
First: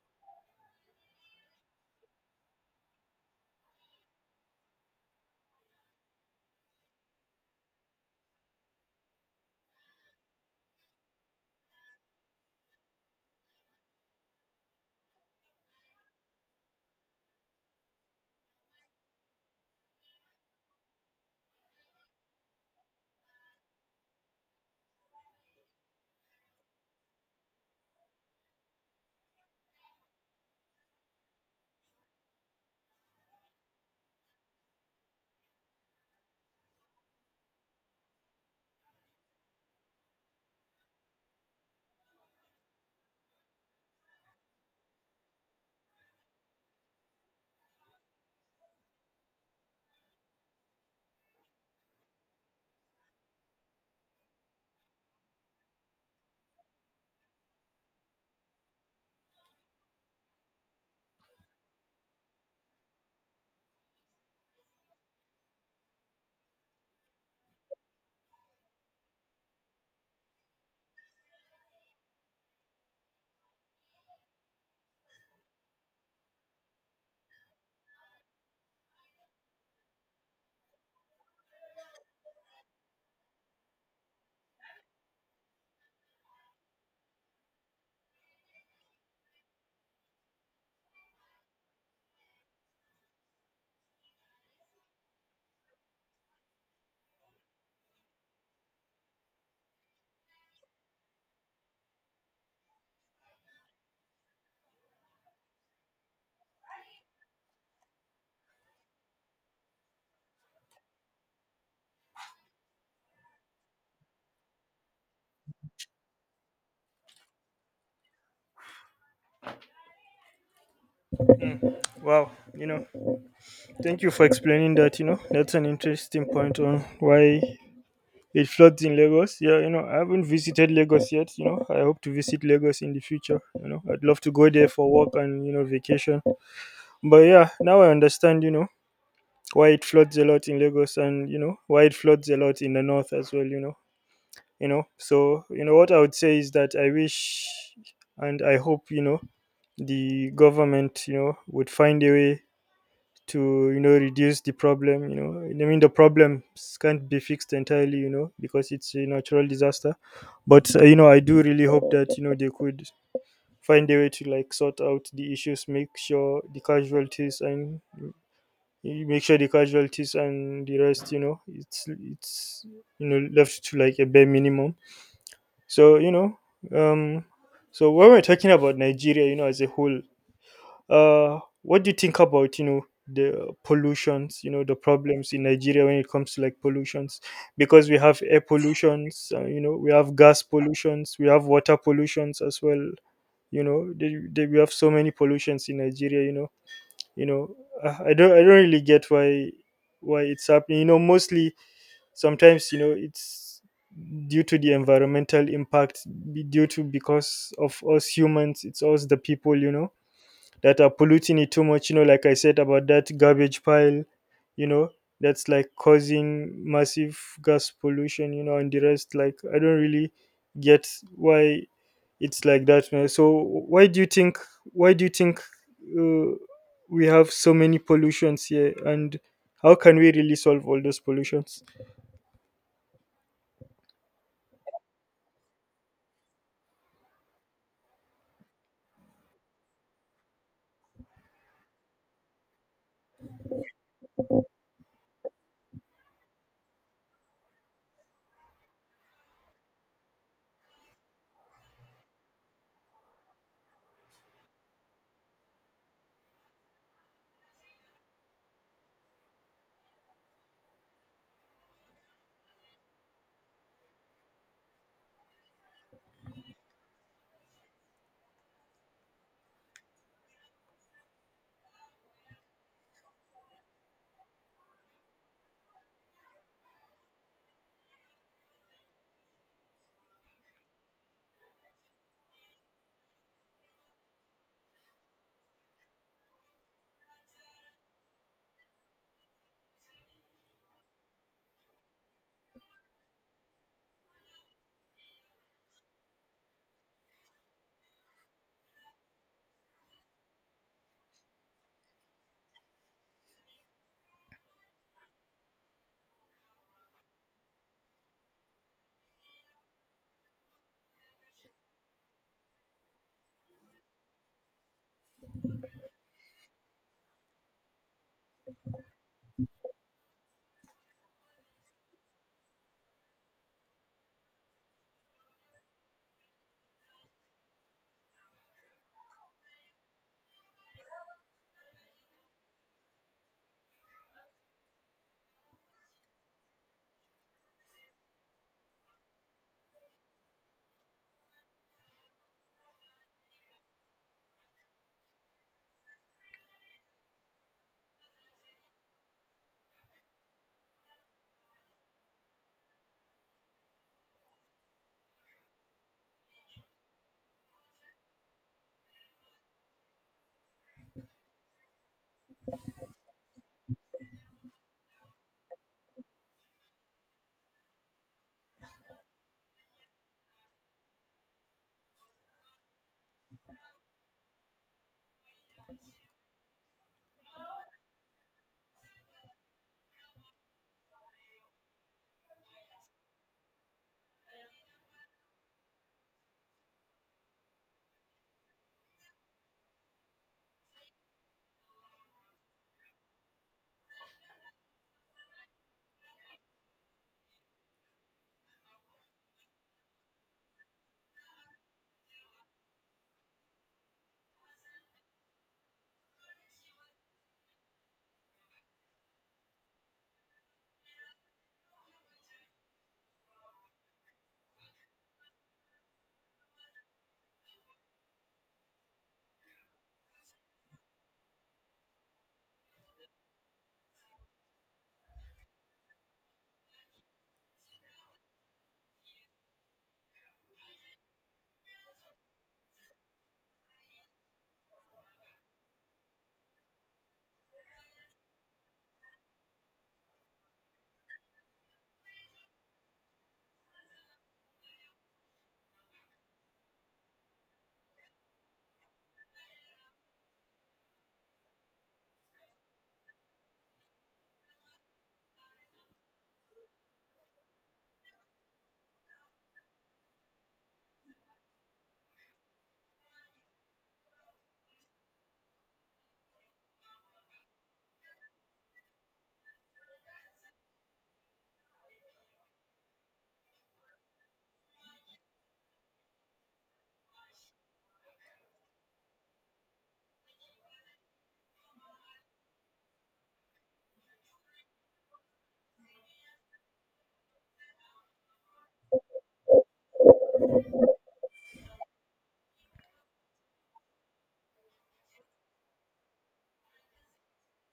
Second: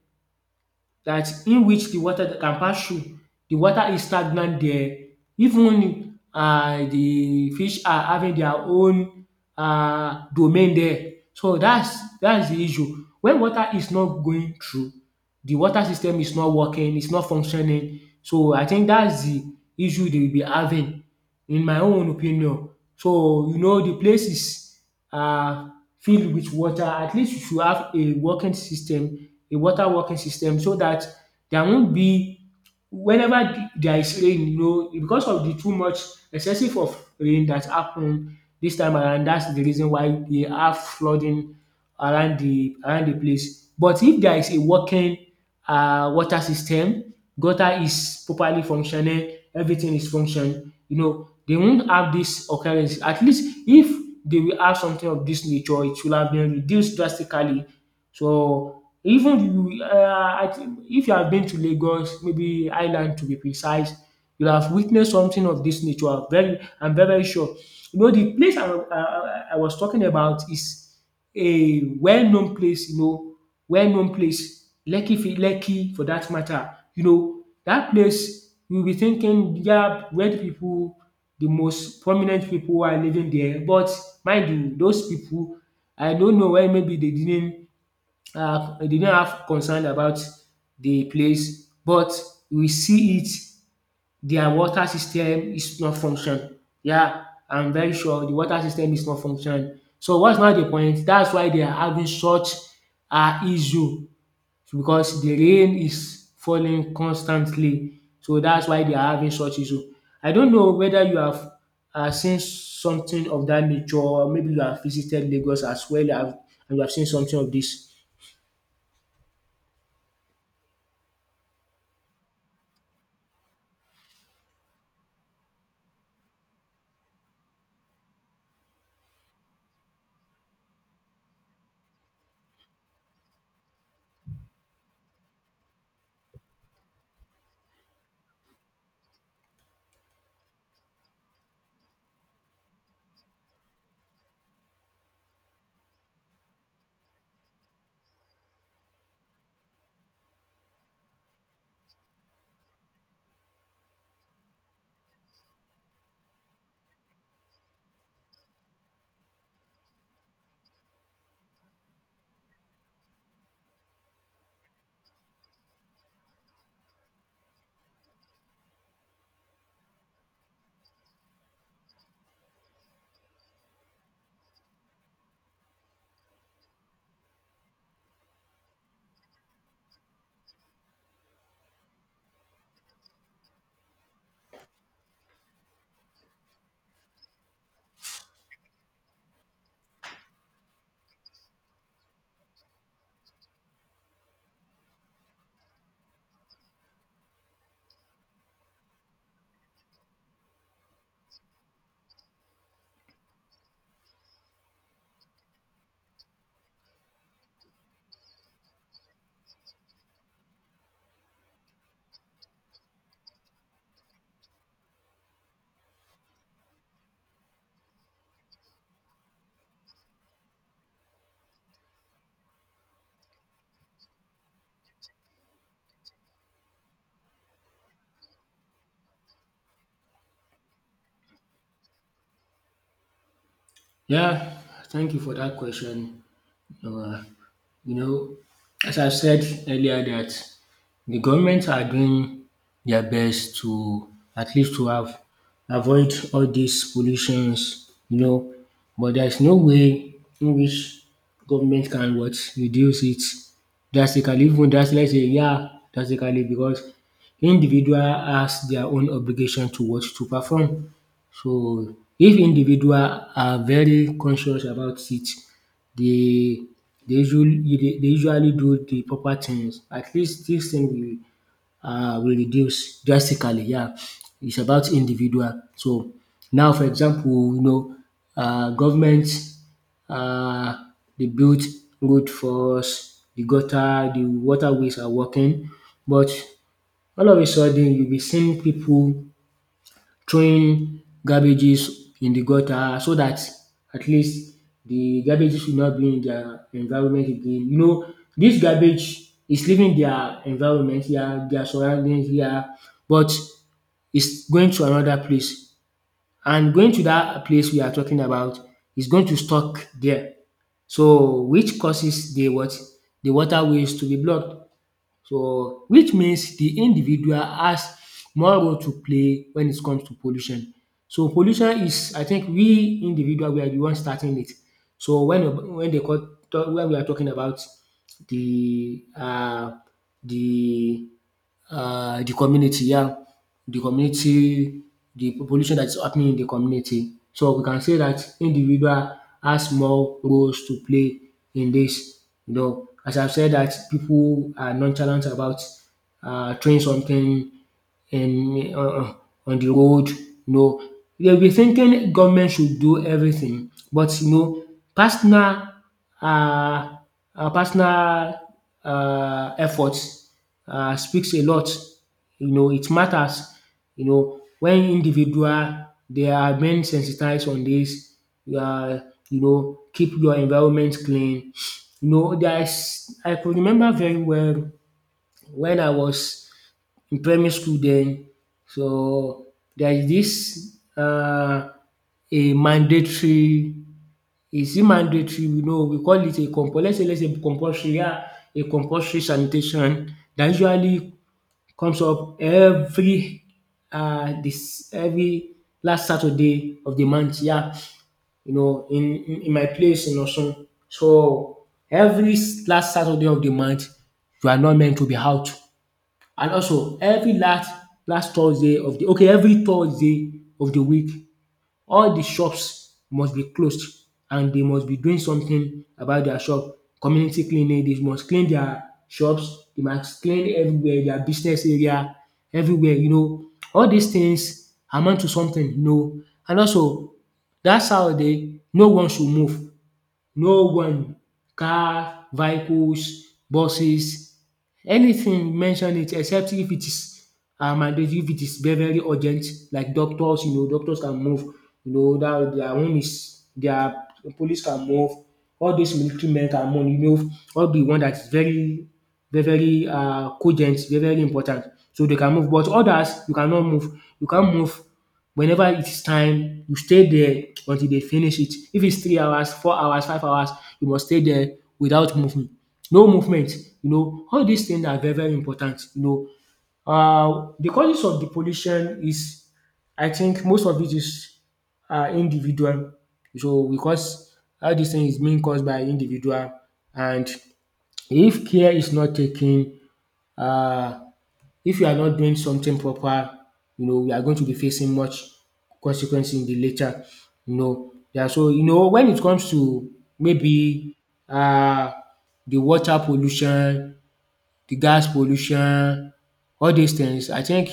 A: that in which the water that can pass through, the water is stagnant there. Even the fish are having their own domain there. So that's the issue. When water is not going through, the water system is not working, it's not functioning. So I think that's the issue they will be having in my own opinion. So you know the places uh, filled with water. At least you should have a working system, a water working system so that there won't be whenever the there is rain you know because of the too much excessive of rain that happened this time around that's the reason why they have flooding around the place. But if there is a working water system gutter is properly functioning, everything is functioning. You know, they won't have this occurrence. At least if they will have something of this nature, it will have been reduced drastically. So even you, I think if you have been to Lagos, maybe Island to be precise, you'll have witnessed something of this nature. Very, I'm very, very sure. You know, the place I was talking about is a well-known place, you know, well-known place, Lekki, Lekki for that matter. You know, that place, you'll be thinking, yeah, where the people, the most prominent people are living there. But mind you, those people, I don't know why maybe they didn't have concern about the place, but we see it their water system is not function. Yeah, I'm very sure the water system is not function. So what's now the point? That's why they are having such issue because the rain is falling constantly. So that's why they are having such issue. I don't know whether you have seen something of that nature or maybe you have visited Lagos as well and you have seen something of this.
B: Mm. Wow, you know. Thank you for explaining that. You know, that's an interesting point on why it floods in Lagos. Yeah, you know, I haven't visited Lagos yet. You know, I hope to visit Lagos in the future. You know, I'd love to go there for work and, you know, vacation. But yeah, now I understand, you know, why it floods a lot in Lagos and, you know, why it floods a lot in the north as well, you know. You know, so, you know, what I would say is that I wish and I hope, you know, the government, you know, would find a way to you know reduce the problem, you know, I mean the problems can't be fixed entirely you know because it's a natural disaster. But you know I do really hope that you know they could find a way to like sort out the issues, make sure the casualties and the rest, you know, it's you know left to like a bare minimum. So you know, um so when we're talking about Nigeria, you know, as a whole, what do you think about you know the pollutions? You know the problems in Nigeria when it comes to like pollutions, because we have air pollutions. You know we have gas pollutions. We have water pollutions as well. You know we have so many pollutions in Nigeria. You know I don't really get why it's happening. You know mostly sometimes you know it's due to the environmental impact, due to because of us humans, it's us the people you know that are polluting it too much, you know, like I said about that garbage pile, you know, that's like causing massive gas pollution, you know, and the rest. Like I don't really get why it's like that, man. So why do you think why do you think uh, we have so many pollutions here, and how can we really solve all those pollutions?
A: Yeah, thank you for that question. Uh, you know, as I said earlier that the government are doing their best to at least to have avoid all these pollutions, you know, but there's no way in which government can what reduce it drastically, even that's let's say yeah, drastically because individual has their own obligation to what to perform. So if individual are very conscious about it, dey they usually do the proper things. At least this thing will reduce drastically, yeah. It's about individual. So now, for example, you know, government uh they built road for us, the gutter, the waterways are working, but all of a sudden you will be seeing people throwing garbages in the gutter so that at least the garbages will not be in their environment again. You know, this garbage is leaving their environment here, their surroundings here, but it's going to another place, and going to that place we are talking about, is going to stuck there. So which causes the what? The waterways to be blocked. So which means the individual has more role to play when it comes to pollution. So pollution is, I think, we individual we are the one starting it. So when they call, when we are talking about the uh the the community, yeah, the community, the pollution that is happening in the community. So we can say that individual has more roles to play in this. You know, as I've said, that people are nonchalant about throwing something um on on the road, you know. They will be thinking government should do everything, but you know, personal, um personal, efforts, speaks a lot. You know, it matters, you know, when individual, they are being sensitized on this, um you know, keep your environment clean. You know, there is, I could remember very well when I was in primary school then. So there is this a mandatory, is it mandatory? We know, we call it a compulsory, let's say compulsory, yeah, a compulsory sanitation that usually comes up every this every last Saturday of the month, yeah. You know, in in my place in Osun. So last Saturday of the month, you are not meant to be out. And also every last Thursday of the every Thursday of the week, all the shops must be closed and they must be doing something about their shop. Community cleaning, they must clean their shops, they must clean everywhere, their business area, everywhere, you know. All these things amount to something, you know. And also that Saturday no one should move, no one, car, vehicles, buses, anything, mention it, except if it is mandatory, if it is very very urgent, like doctors, you know, doctors can move, you know, that their own is their, police can move, all those military men can move, you know, all the one that is very very very cogent, very very important, so they can move, but others you cannot move, you can't move. Whenever it is time, you stay there until they finish it. If it's 3 hours, 4 hours, 5 hours, you must stay there without movement. No movement. You know, all these things are very, very important. You know, the causes of the pollution is, I think, most of it is individual. So because all this thing is being caused by individual, and if care is not taken, uh, if you are not doing something proper, you know, we are going to be facing much consequence in the later. You know, yeah. So you know, when it comes to, maybe, uh, the water pollution, the gas pollution, all these things, I think,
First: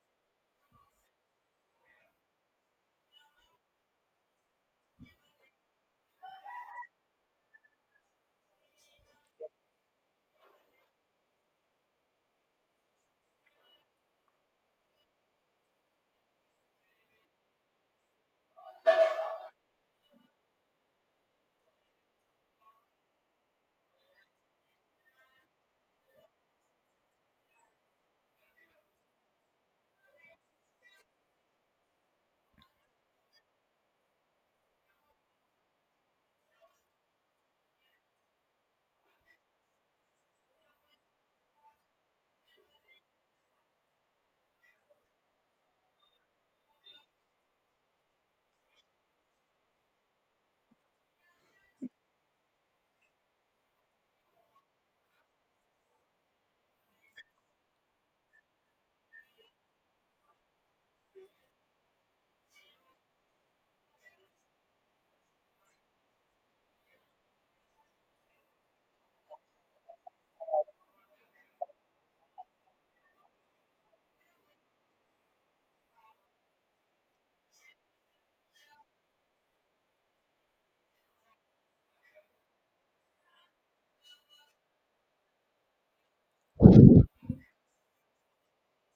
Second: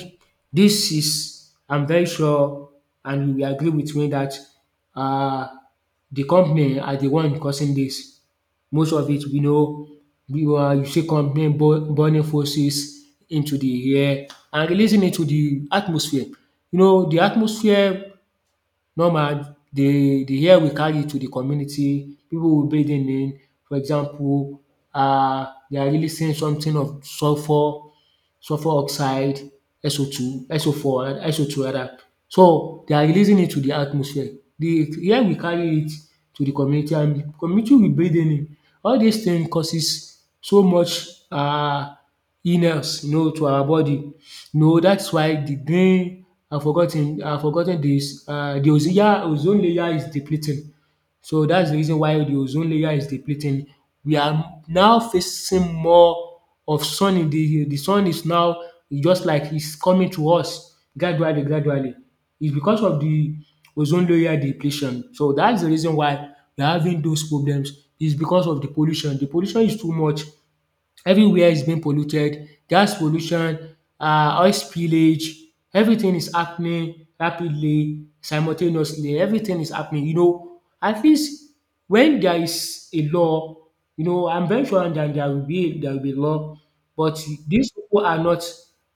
A: this is, I'm very sure and you will agree with me, that um the company are the one causing this. Most of it, we know, we are, you see, company burn burning fossils into the air and releasing it to the atmosphere. You know, the atmosphere. Normal, the hair will carry to the community. People will bathe in it. For example, they are releasing something of sulphur, sulfur oxide, SO2, SO4 SO2 rather. So they are releasing it to the atmosphere. The air, we carry it to the community and the community will breathe in it. All these things causes so much illness, you know, to our body. You know, dat's why the green, I forgot ten dis the ozone layer, ozone layer is depleting. So that's the reason why the ozone layer is depleting. We are now facing more of sun in the sun is now just like it's coming to us gradually, gradually. It's because of the ozone layer depletion. So that's the reason why we're having those problems. It's because of the pollution. The pollution is too much. Everywhere is being polluted, gas pollution, oil spillage, everything is happening rapidly, simultaneously, everything is happening. You know, at least when there is a law, you know, I'm very sure that there will be law, but these people are not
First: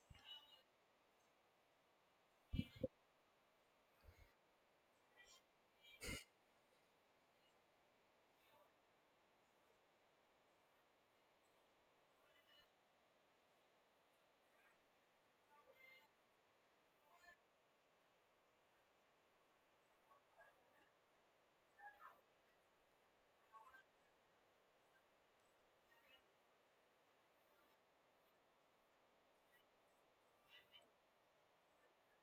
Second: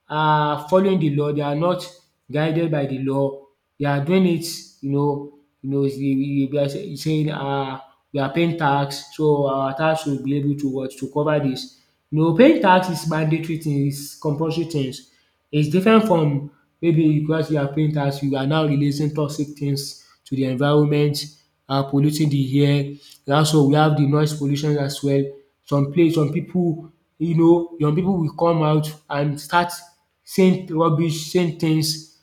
A: following the law, they are not guided by the law, they are doing it, you know, you know, it's the, saying, we are paying tax, so our tax should be able to what, to cover this. You know, paying tax is mandatory thing, is compulsory things. It's different from, maybe because you are paying tax, you are now releasing toxic things to the environment, polluting the air. And also we have the noise pollution as well. Some place, some people, you know, young people will come out and start saying rubbish, saying things,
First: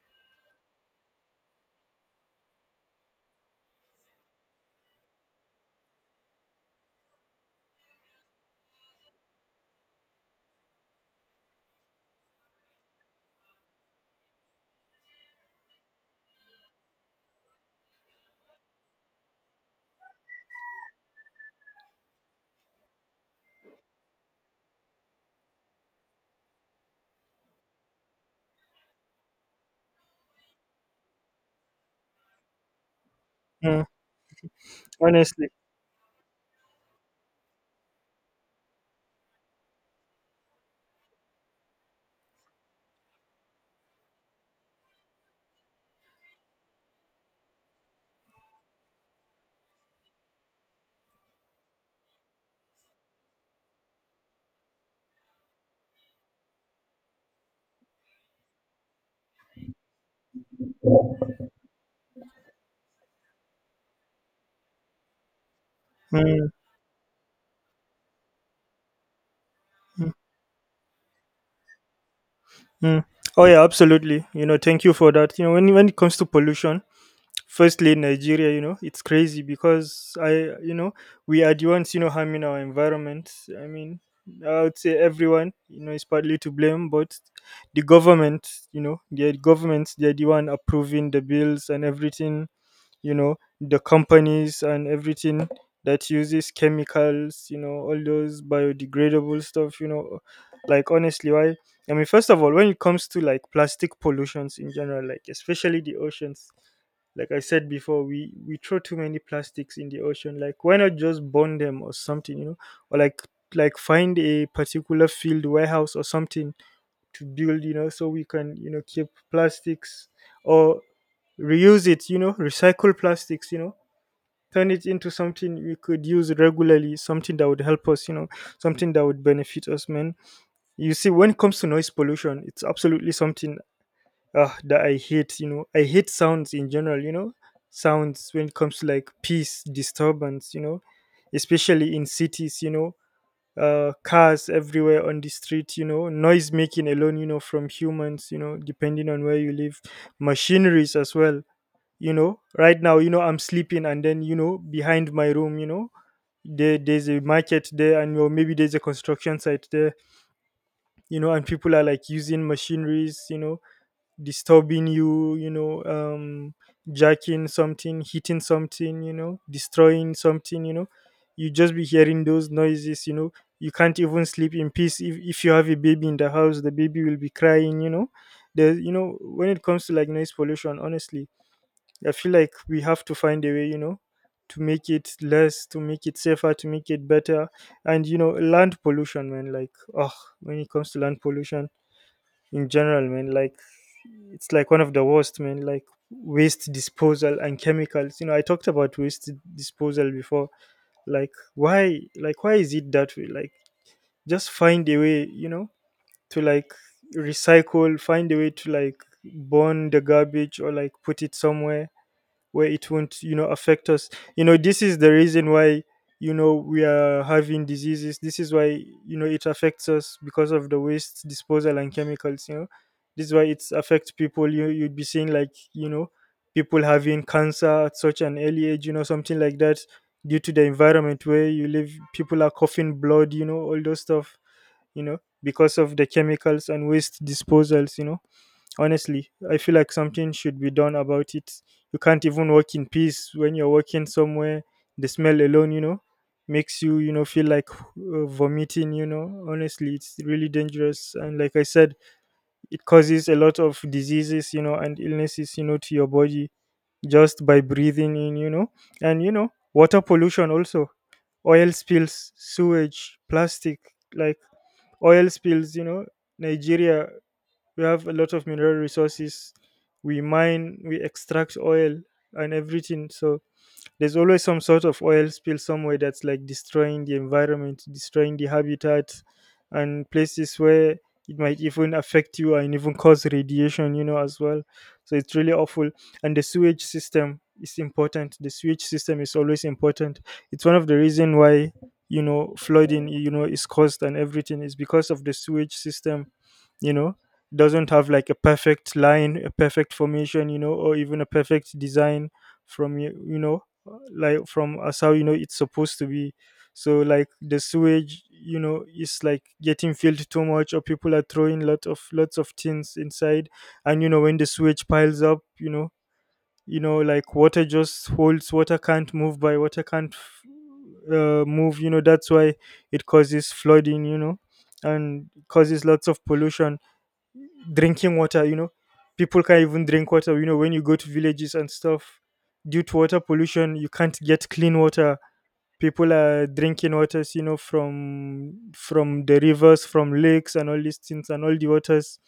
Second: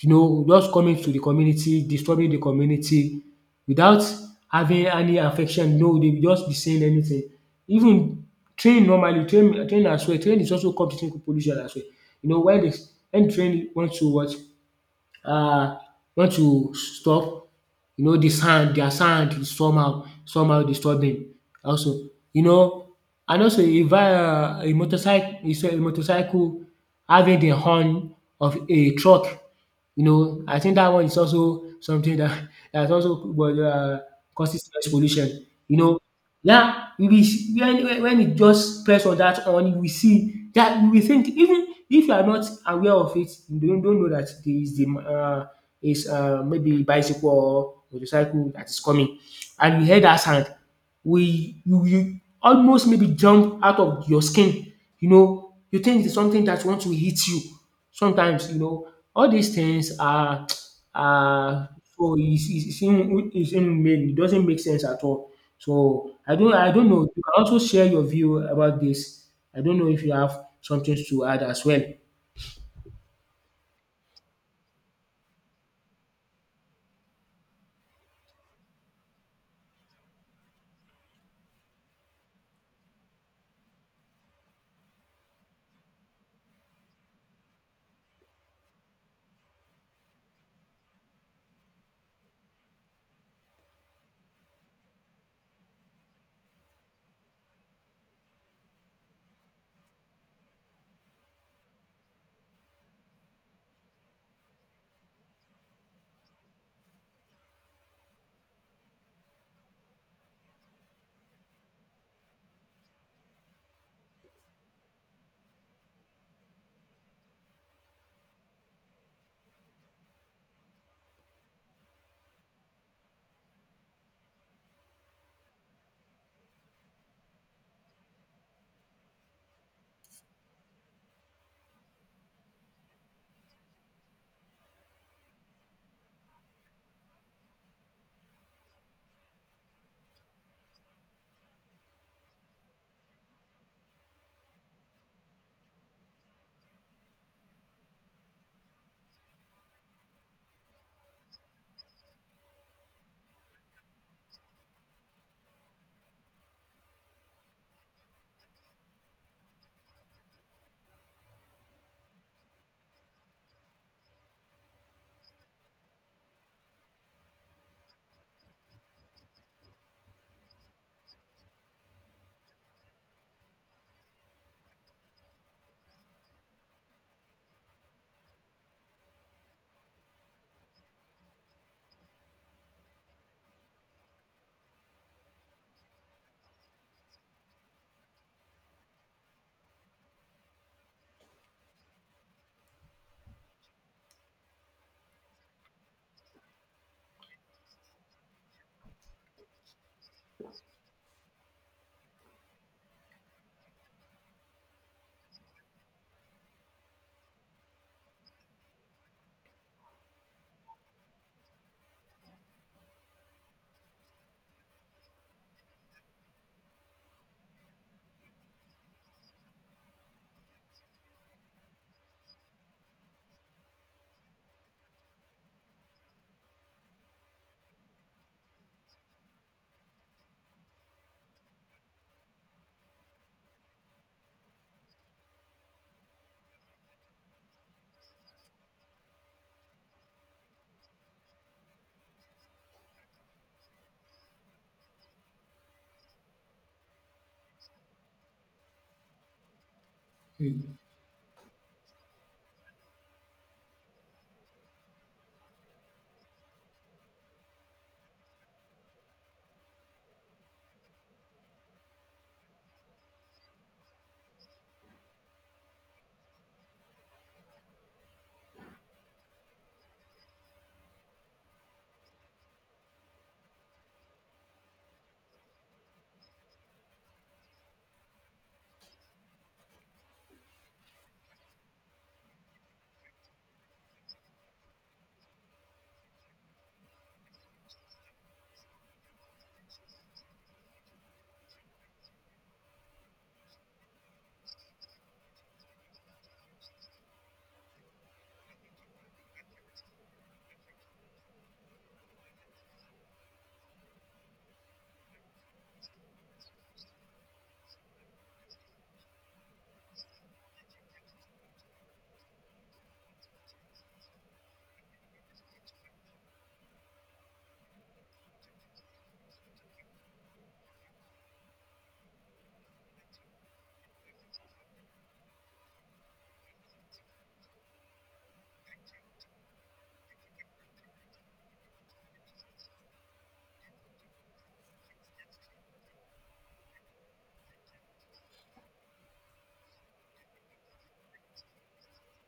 A: you know, just coming to the community, disturbing the community without having any affection. No, they will just be saying anything. Even train normally, train as well, train is also contributing to pollution as well. You know, when the when train wants to what, uh, want to stop, you know, their sound is somehow, somehow, disturbing also. You know, and also if a motorcycle, is a motorcycle having the horn of a truck, you know, I think that one is also something that dat also
B: Mm,
A: causes noise pollution.
B: honestly.
A: You know, yeah, we will s when when you just press on that on, you will see that you will think, even if you are not aware of it, you don't know that there is the is maybe bicycle or motorcycle that is coming, and you hear that sound, we you, you almost maybe jump out of your skin, you know, you think it's something that want to hit you. Sometimes, you know, all these things are uh so it's inhumane, it doesn't make sense at all. So
B: Mm,
A: I don't know, you can also share your view about this. I don't know if
B: mm,
A: you have something to add as well.
B: mm. Oh yeah, absolutely. Thank you for that. When it comes to pollution, firstly Nigeria, it's crazy. Because I you know we are the ones, harming our environment. I mean, I would say everyone, is partly to blame, but the government, their governments, they're the one approving the bills and everything. you know the companies and everything that uses chemicals, all those biodegradable stuff. Like honestly, why? I mean, first of all, when it comes to like plastic pollutions in general, like especially the oceans, like I said before, we throw too many plastics in the ocean. Like why not just burn them or something? Or like find a particular field warehouse or something to build, so we can, keep plastics, or reuse it. Recycle plastics, turn it into something we could use regularly, something that would help us, something that would benefit us, man. You see, when it comes to noise pollution, it's absolutely something that I hate. I hate sounds in general. Sounds, when it comes to like peace disturbance, especially in cities. Cars everywhere on the street, noise making alone, from humans, depending on where you live. Machineries as well. Right now, I'm sleeping and then, behind my room, there's a market there, and or maybe there's a construction site there. And people are like using machineries, disturbing you, jacking something, hitting something, destroying something. You know. You just be hearing those noises. You know. You can't even sleep in peace. If you have a baby in the house, the baby will be crying. When it comes to like noise pollution, honestly, I feel like we have to find a way, to make it less, to make it safer, to make it better. And, land pollution, man, like, oh, when it comes to land pollution in general, man, like, it's like one of the worst, man. Like waste disposal and chemicals. I talked about waste disposal before. Like why? Like why is it that way? Like just find a way. To like recycle. Find a way to like burn the garbage or like put it somewhere where it won't affect us. This is the reason why, we are having diseases. This is why, it affects us, because of the waste disposal and chemicals. This is why it's affect people. You'd be seeing like, people having cancer at such an early age, something like that, due to the environment where you live. People are coughing blood, all those stuff, because of the chemicals and waste disposals. Honestly, I feel like something should be done about it. You can't even work in peace when you're working somewhere. The smell alone, makes you, you know feel like vomiting. Honestly, it's really dangerous. And like I said, it causes a lot of diseases, and illnesses, to your body, just by breathing in. And, water pollution also. Oil spills, sewage, plastic. Like, oil spills. Nigeria, we have a lot of mineral resources. We mine, we extract oil and everything. So there's always some sort of oil spill somewhere that's like destroying the environment, destroying the habitat, and places where it might even affect you and even cause radiation, as well. So it's really awful. And the sewage system is important. The sewage system is always important. It's one of the reason why, flooding, is caused. And everything is because of the sewage system. You know, doesn't have like a perfect line, a perfect formation, or even a perfect design from you. You know Like from as how it's supposed to be. So like the sewage, is like getting filled too much, or people are throwing lot of lots of things inside. And, when the sewage piles up, like water just holds, water can't move by, water can't move. That's why it causes flooding. And causes lots of pollution. Drinking water, people can't even drink water. When you go to villages and stuff, due to water pollution, you can't get clean water. People are drinking waters, from the rivers, from lakes and all these things. And all the waters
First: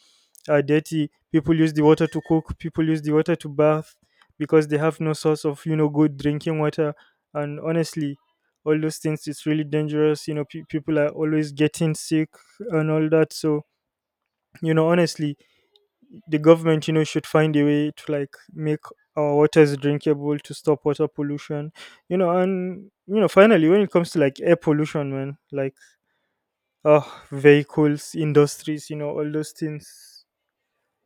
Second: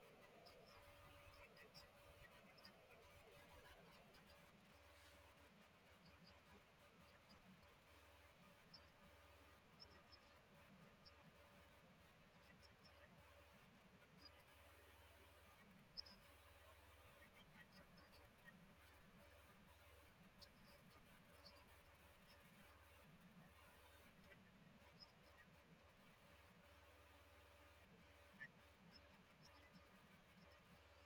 B: are dirty. People use the water to cook, people use the water to bath, because they have no source of, good drinking water. And honestly, all those things, it's really dangerous. People are always getting sick and all that. So, honestly, the government, should find a way to like make our waters drinkable, to stop water pollution. And, finally, when it comes to like air pollution, man, like, oh, vehicles, industries, all those things.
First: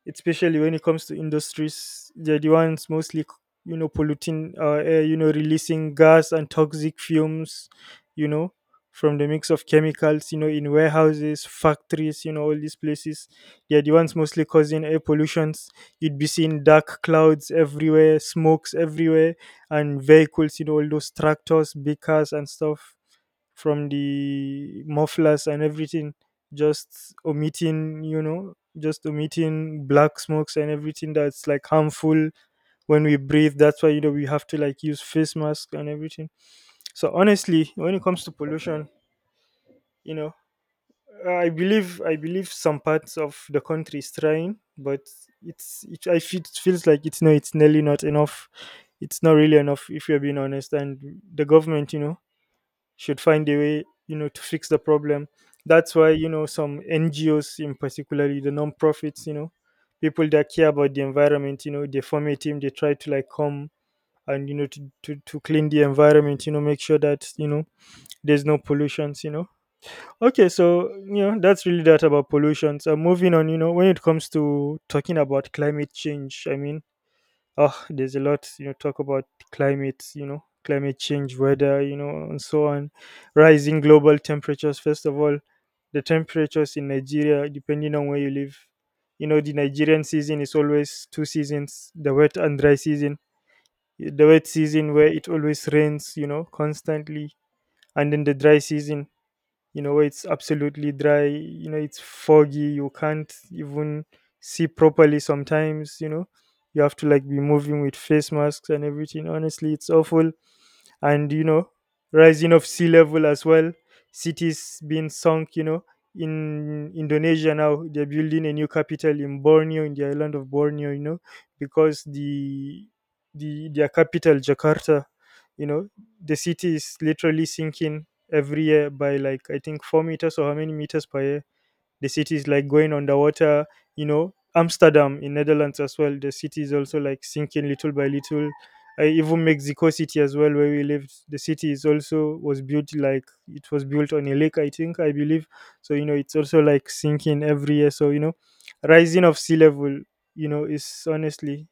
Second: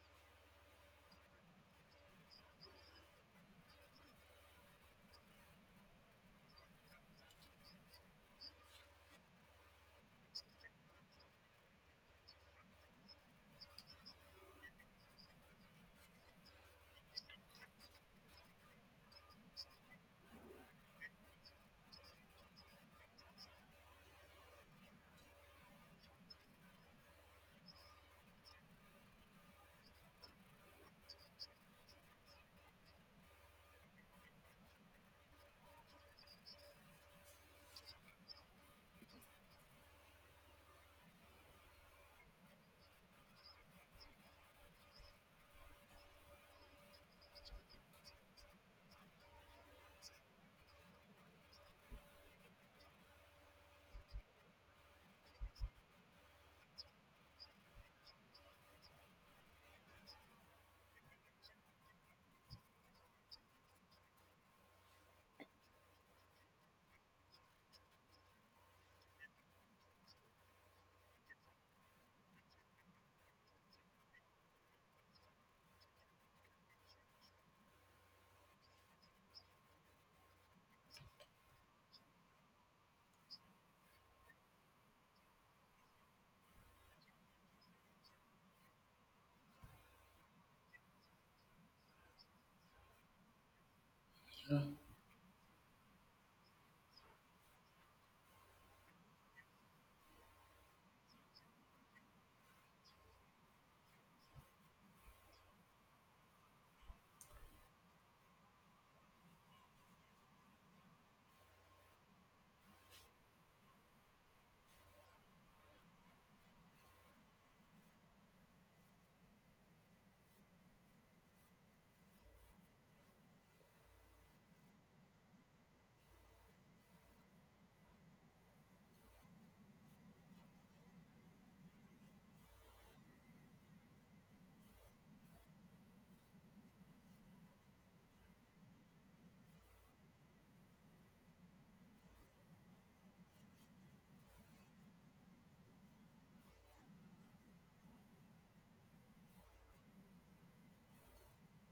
B: Especially when it comes to industries, they're the ones mostly polluting our air. Releasing gas and toxic fumes, you know from the mix of chemicals, in warehouses, factories, all these places. They're the ones mostly causing air pollutions. You'd be seeing dark clouds everywhere, smokes everywhere, and vehicles, all those tractors, big cars and stuff, from the mufflers and everything. Just omitting, just omitting black smokes and everything that's like harmful when we breathe. That's why, we have to like use face mask and everything. So honestly, when it comes to pollution, you know I believe some parts of the country is trying, but it's it, I feel, it feels like it's no, it's nearly not enough. It's not really enough, if you're being honest. And the government, should find a way, to fix the problem. That's why, some NGOs in particularly the non-profits, people that care about the environment, they form a team. They try to like come and, to clean the environment. Make sure that, there's no pollutions. Okay, so, that's really that about pollutions. So moving on, when it comes to talking about climate change, I mean, oh, there's a lot, talk about. Climate, climate change, weather, and so on. Rising global temperatures, first of all. The temperatures in Nigeria, depending on where you live, the Nigerian season is always two seasons, the wet and dry season. The wet season where it always rains, constantly. And then the dry season, where it's absolutely dry. It's foggy, you can't even see properly sometimes. You have to like be moving with face masks and everything. Honestly, it's awful. And, rising of sea level as well, cities being sunk. In Indonesia, now they're building a new capital in Borneo, in the island of Borneo. Because the their capital Jakarta, you know the city is literally sinking every year by like I think 4 meters, or how many meters per year. The city is like going underwater. Amsterdam in Netherlands as well, the city is also like sinking little by little. Even Mexico City as well, where we lived. The city is also was built like, it was built on a lake, I think, I believe. So, it's also like sinking every year. So, rising of sea level, is honestly,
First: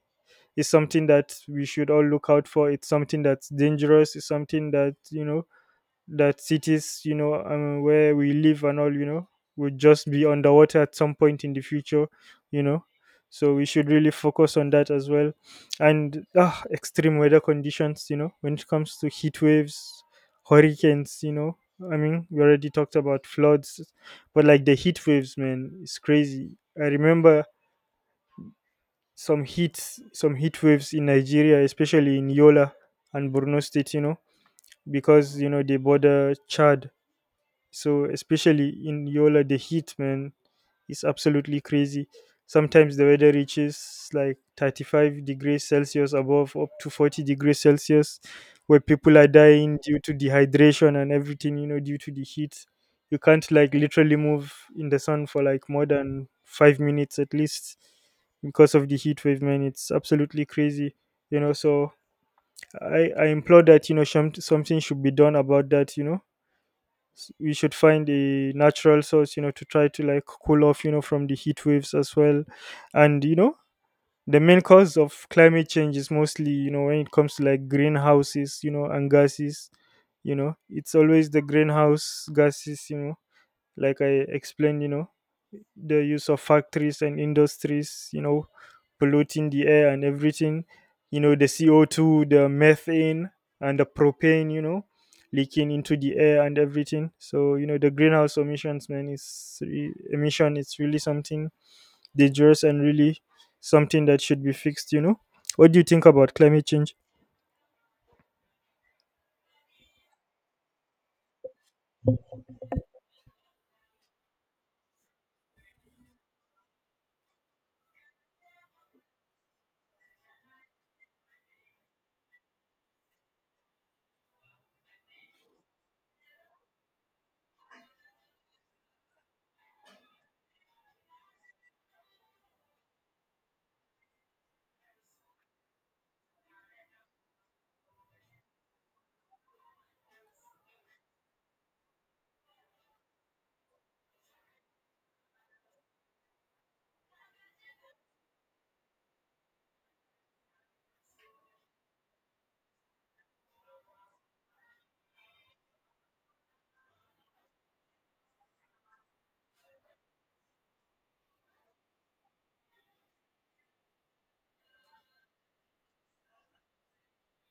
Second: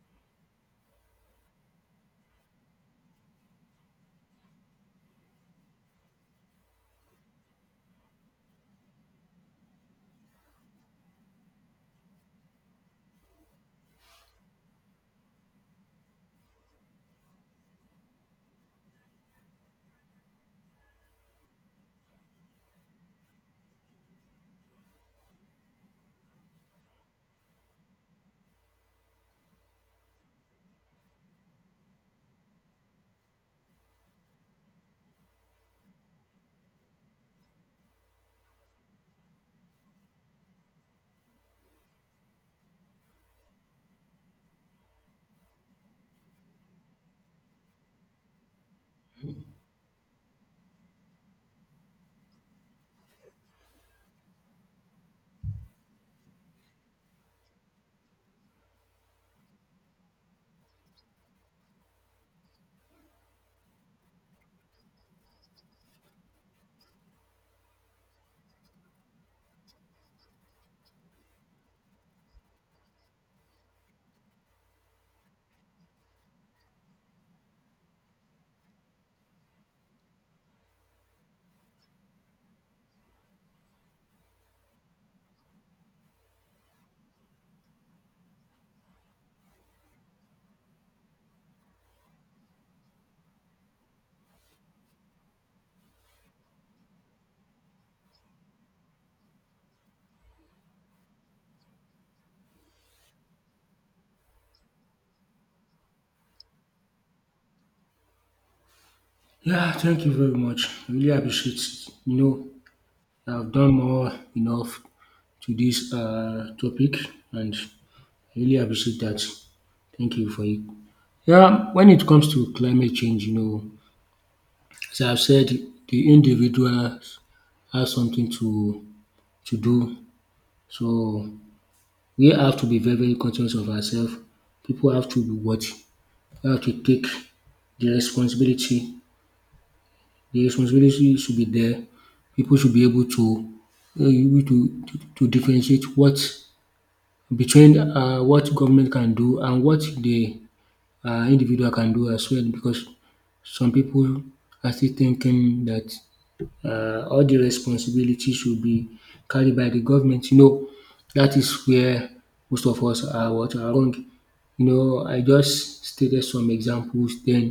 B: is something that we should all look out for. It's something that's dangerous. It's something that, that cities, where we live and all, would just be underwater at some point in the future. you know. So we should really focus on that as well. And ah, extreme weather conditions, when it comes to heat waves, hurricanes. I mean, we already talked about floods. But like the heat waves, man, it's crazy. I remember some heat, some heat waves in Nigeria, especially in Yola and Borno State, because they border Chad. So especially in Yola, the heat, man, is absolutely crazy. Sometimes the weather reaches like 35 degrees Celsius, above up to 40 degrees Celsius, where people are dying due to dehydration and everything, due to the heat. You can't like literally move in the sun for like more than 5 minutes at least, because of the heat wave, man. It's absolutely crazy, So I implore that, something should be done about that. We should find a natural source to try to like cool off from the heat waves as well. And the main cause of climate change is mostly, when it comes to like greenhouses and gases. It's always the greenhouse gases, like I explained. The use of factories and industries, polluting the air and everything, the CO2, the methane, and the propane, leaking into the air and everything. So, the greenhouse emissions, man, is emission, it's really something dangerous and really something that should be fixed. What do you think about climate change?
A: Yeah, thank you very much. I really appreciate it. You know, I've done more enough to this topic, and I really appreciate that. Thank you for it. Yeah, when it comes to climate change, you know, as I've said, the individual has something to do. So we have to be very very conscious of ourselves. People have to be what? We have to take the responsibility. The responsibility should be there. People should be able to, able to differentiate what, between, what government can do and what the individual can do as well, because some people are still thinking that all the responsibility should be carried by the government. You know, that is where most of us are what? Are wrong. You know, I just stated some examples. Then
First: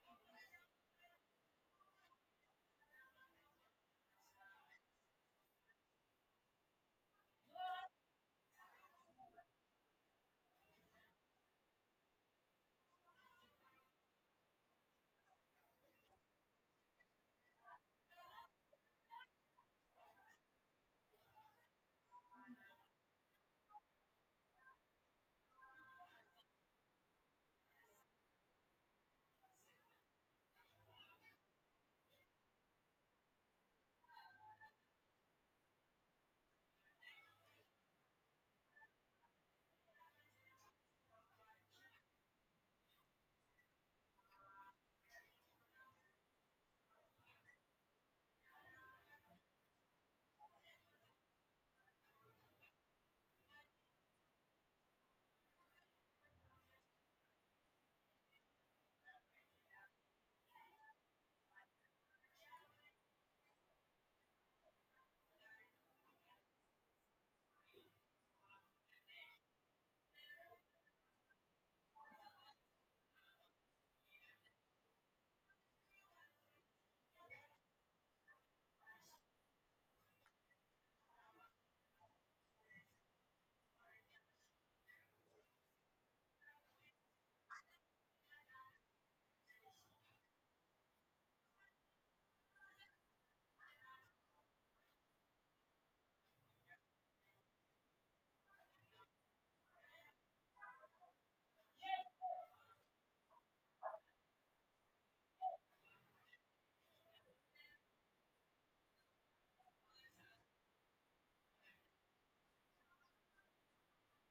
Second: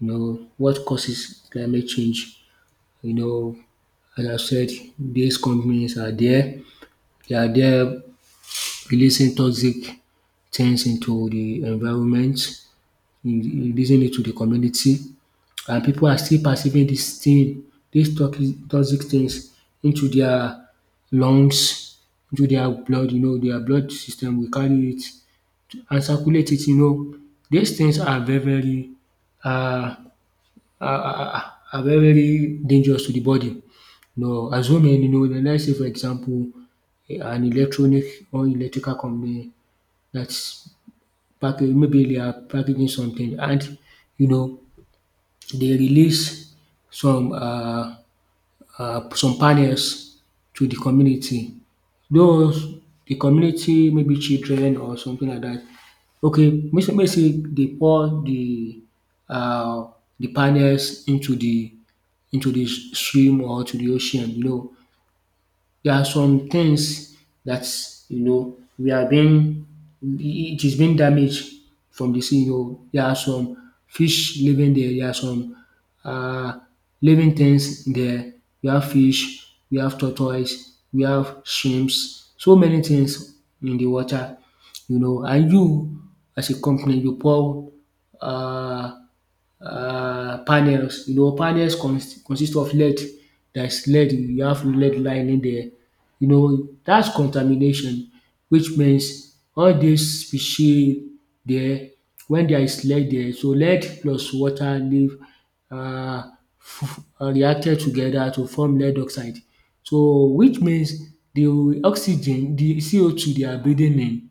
A: you know what causes climate change. You know, as I said, these companies are there, they are there releasing toxic things into the environment, releasing it to the community, and people are still perceiving dis thing, these toxic, toxic things into their lungs, into their blood, you know, their blood system will carry it and circulate it, you know. These things are very very um are, are very very dangerous to the body. Now assuming, you know, like, let's say, for example, an electronic or electrical company that's, dat maybe they are packaging something, and you know, they release some um some panels to the community. Those, the community, maybe children or something like that. Okay, make make sey dey pour um the panels into the stream or to the ocean, you know. There are some things that, you know, we are being, it is being damaged from the sea. You know, there are some fish living there, there are some, uh, living things there. We have fish, we have tortoise, we have shrimps, so many things in the water, you know. And you, as a company, you pour, uh, panels. You know, panels consist of lead. There's lead, you have lead lining there. You know, that's contamination, which means all these species there, when there is lead there, so lead plus water leave, uh, reacted together to form lead oxide. So which means the oxygen, the CO2 they are breathing in,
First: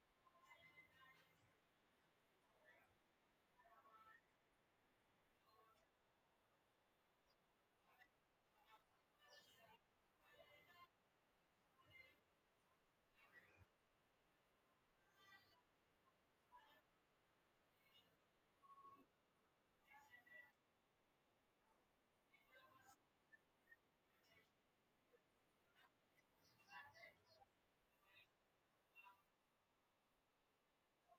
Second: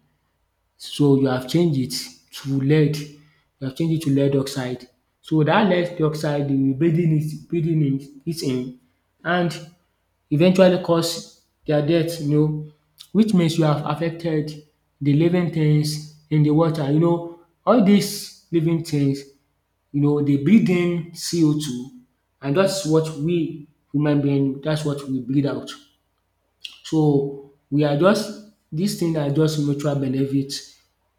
A: so you have changed it to lead, you have changed it to lead oxide. So that lead oxide dey breathing it in and eventually cause their death, you know, which means you have affected the living things in the water. You know all these living things, you know, they breathe in CO2, and that's what we human being, that's what we breathe out. So we are just this thing na just mutual benefit.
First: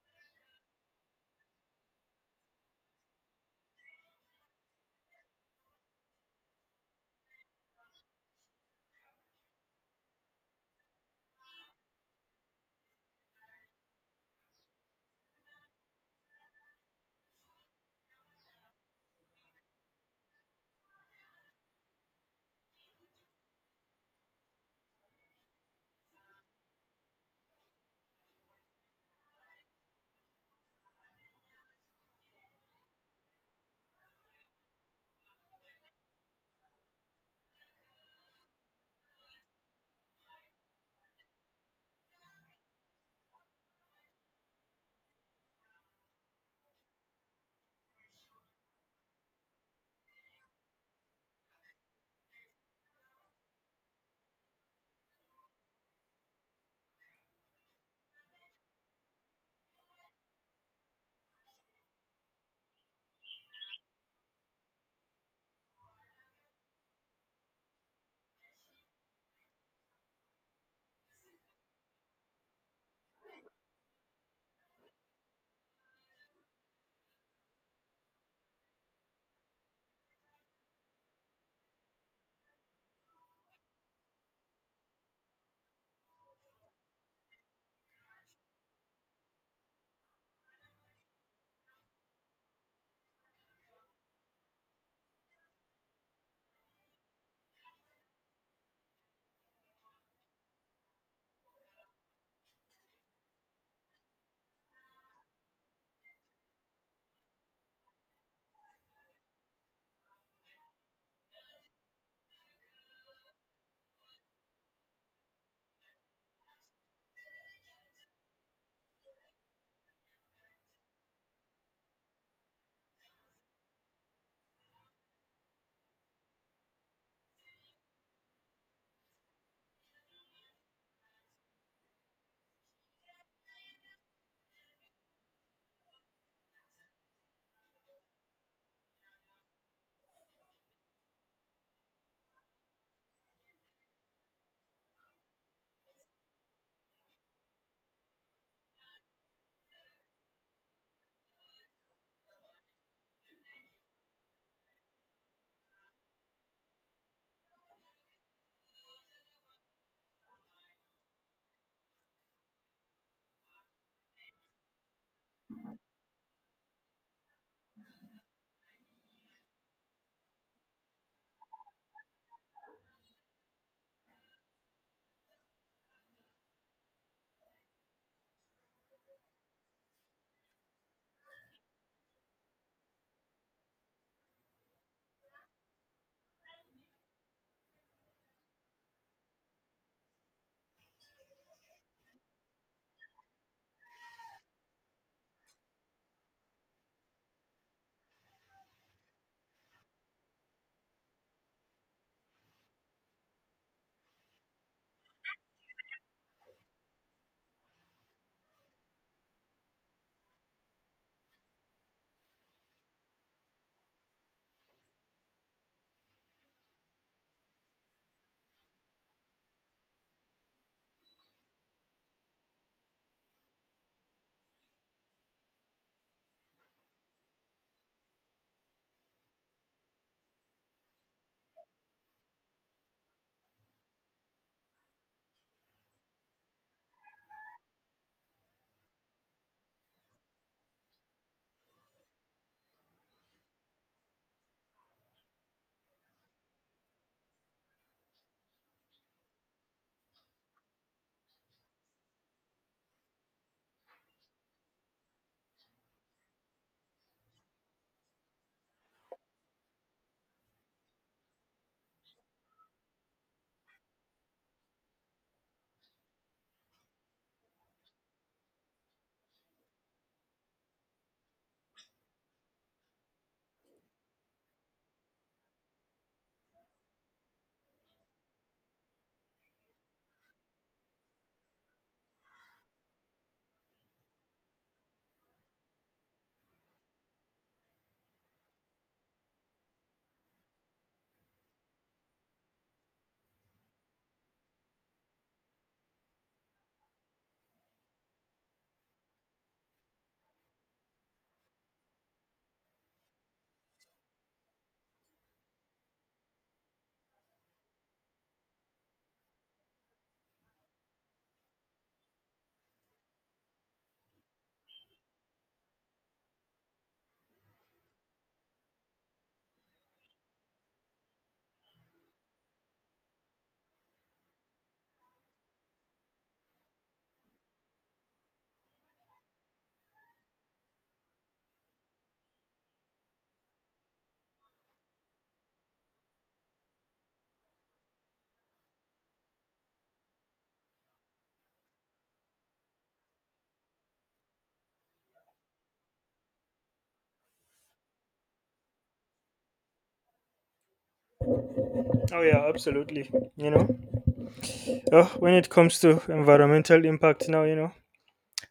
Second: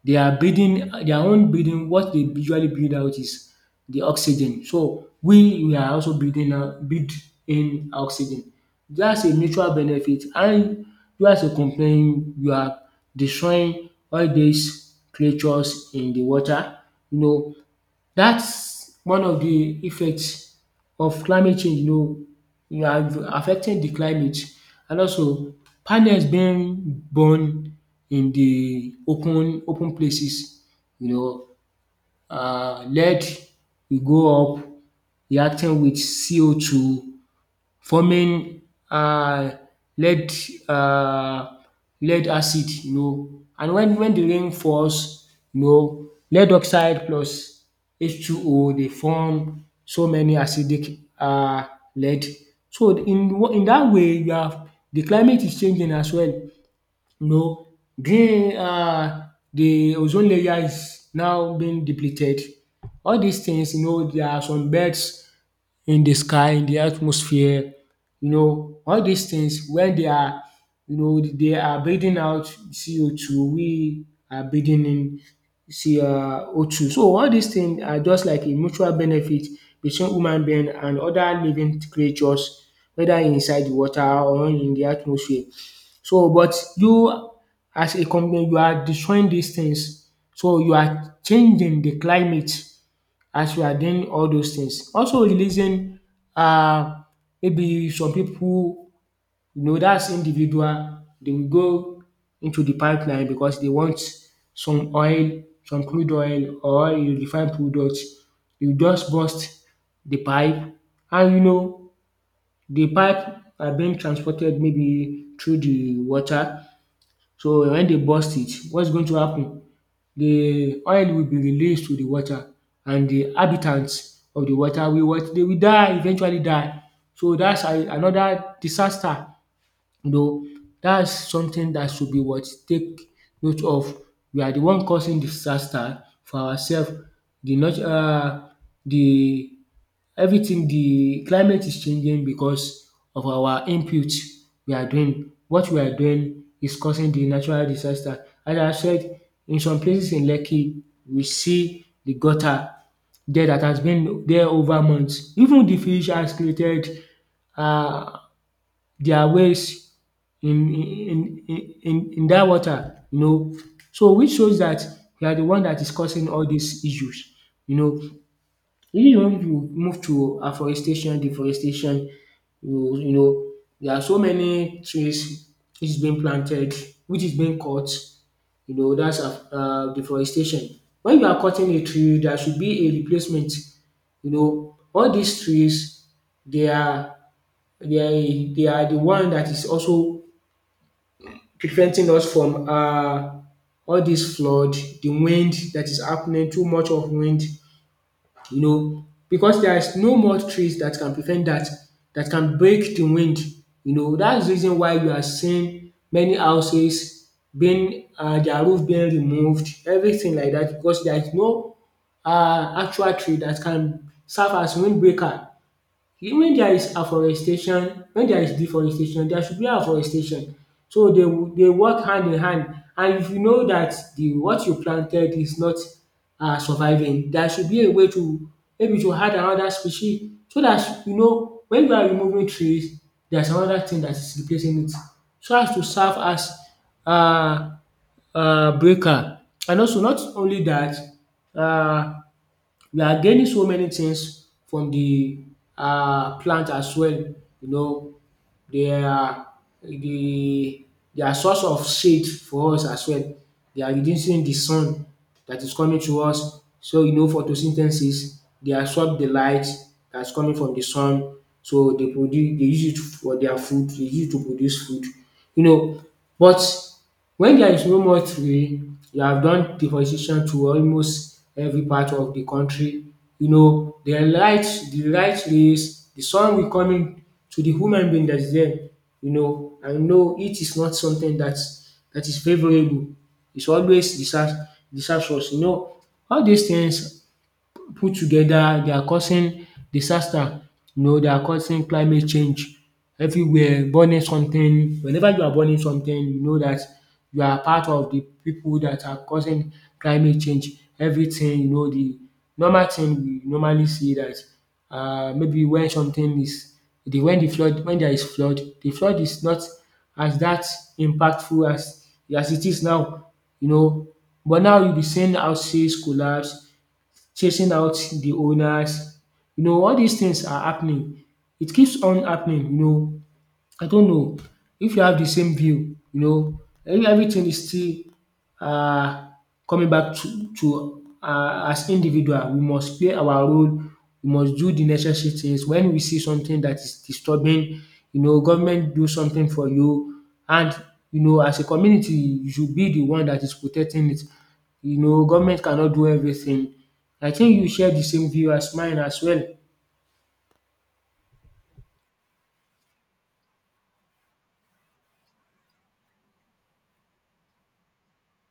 A: They are building their own building. What they usually build out is the oxygen. So we are also building out build in oxygen. That's a mutual benefit, and you as a company, you are destroying all these creatures in the water. You know that's one of the effects of climate change, you know. You are affecting the climate, and also panels being burned in the open places, you know. Lead will go up reacting with CO2, forming um lead, um lead acid, you know. And when de rain falls, you know, lead oxide plus H2O dey form so many acidic lead. So in dat way you are, de climate is changing as well, you know. Green De ozone layer is now being depleted. All dis things, you know, there are some birds in the sky, in the atmosphere. You know, all these things, when they are, you know, they are breathing out CO2, we are breathing in CO2. So all these things are just like a mutual benefit between human being and other living creatures, whether inside the water or in the atmosphere. So, but you as a company, you are destroying these things. So you are changing the climate as you are doing all those things. Also releasing uh, maybe some people, you know, that's individual, they will go into the pipeline because they want some oil, some crude oil or a refined product. You just burst the pipe, and you know the pipe are being transported maybe through the water, so when they burst it, what's going to happen? The oil will be released to the water, and the inhabitants of the water will what? They will die, eventually die. So that's a another disaster. You know, that's something that should be what, take note of. We are the one causing disaster for ourselves. The not the Everything, the climate is changing because of our input we are doing. What we are doing is causing the natural disaster. As I said, in some places in Lekki, we see the gutter there that has been there over months. Even the fish has created um their ways in that water, you know. So which shows that we are the one that is causing all these issues, you know. Even if you move to afforestation, deforestation, you know, there are so many trees which is being planted, which is being cut, you know, that's deforestation. When you are cutting a tree, there should be a replacement. You know, all these trees, they are they are the one that is also preventing us from all this flood, the wind that is happening, too much of wind, you know, because there is no more trees that can prevent that, that can break the wind. You know, that's the reason why you are seeing many houses being their roof being removed, everything like that, because there is no actual tree that can serve as windbreaker. When there is afforestation, when there is deforestation, there should be afforestation. So they will dey work hand in hand, and if you know that the what you planted is not surviving, there should be a way to maybe to add another species, so that you know when you are removing trees, there is another thing that is replacing it, so as to serve as um breaker. And also not only that, um we are gaining so many things from the plant as well, you know. They are the they are source of shade for us as well. They are reducing the sun that is coming to us. So you know photosynthesis, they absorb the light that's coming from the sun, so they use it for their food, they use it to produce food, you know. But when there is no more tree, you have done deforestation to almost every part of the country. You know, the light rays, the sun will come in to the human being that is there, you know, I know it is not something that is favourable. It's always disastrous. You know all these things put together, they are causing disaster, you know, they are causing climate change everywhere, burning something. Whenever you are burning something, you know that you are part of the people that are causing climate change. Everything, you know, the normal thing we normally see, that maybe when something is the when the flood, when there is flood, the flood is not as that impactful as it is now, you know, but now you be seeing houses collapse, chasing out the owners. You know all these things are happening. It keeps on happening. You know I don't know if you have the same view, you know, everything is still uh, coming back to as individual we must play our role, we must do the necessary things when we see something that is disturbing. You know, government do something for you, and you know as a community you should be the one that is protecting it. You know government cannot do everything. I think you share the same view as mine as well.
B: Oh, yeah, absolutely. You know, when it comes to environmental impact now,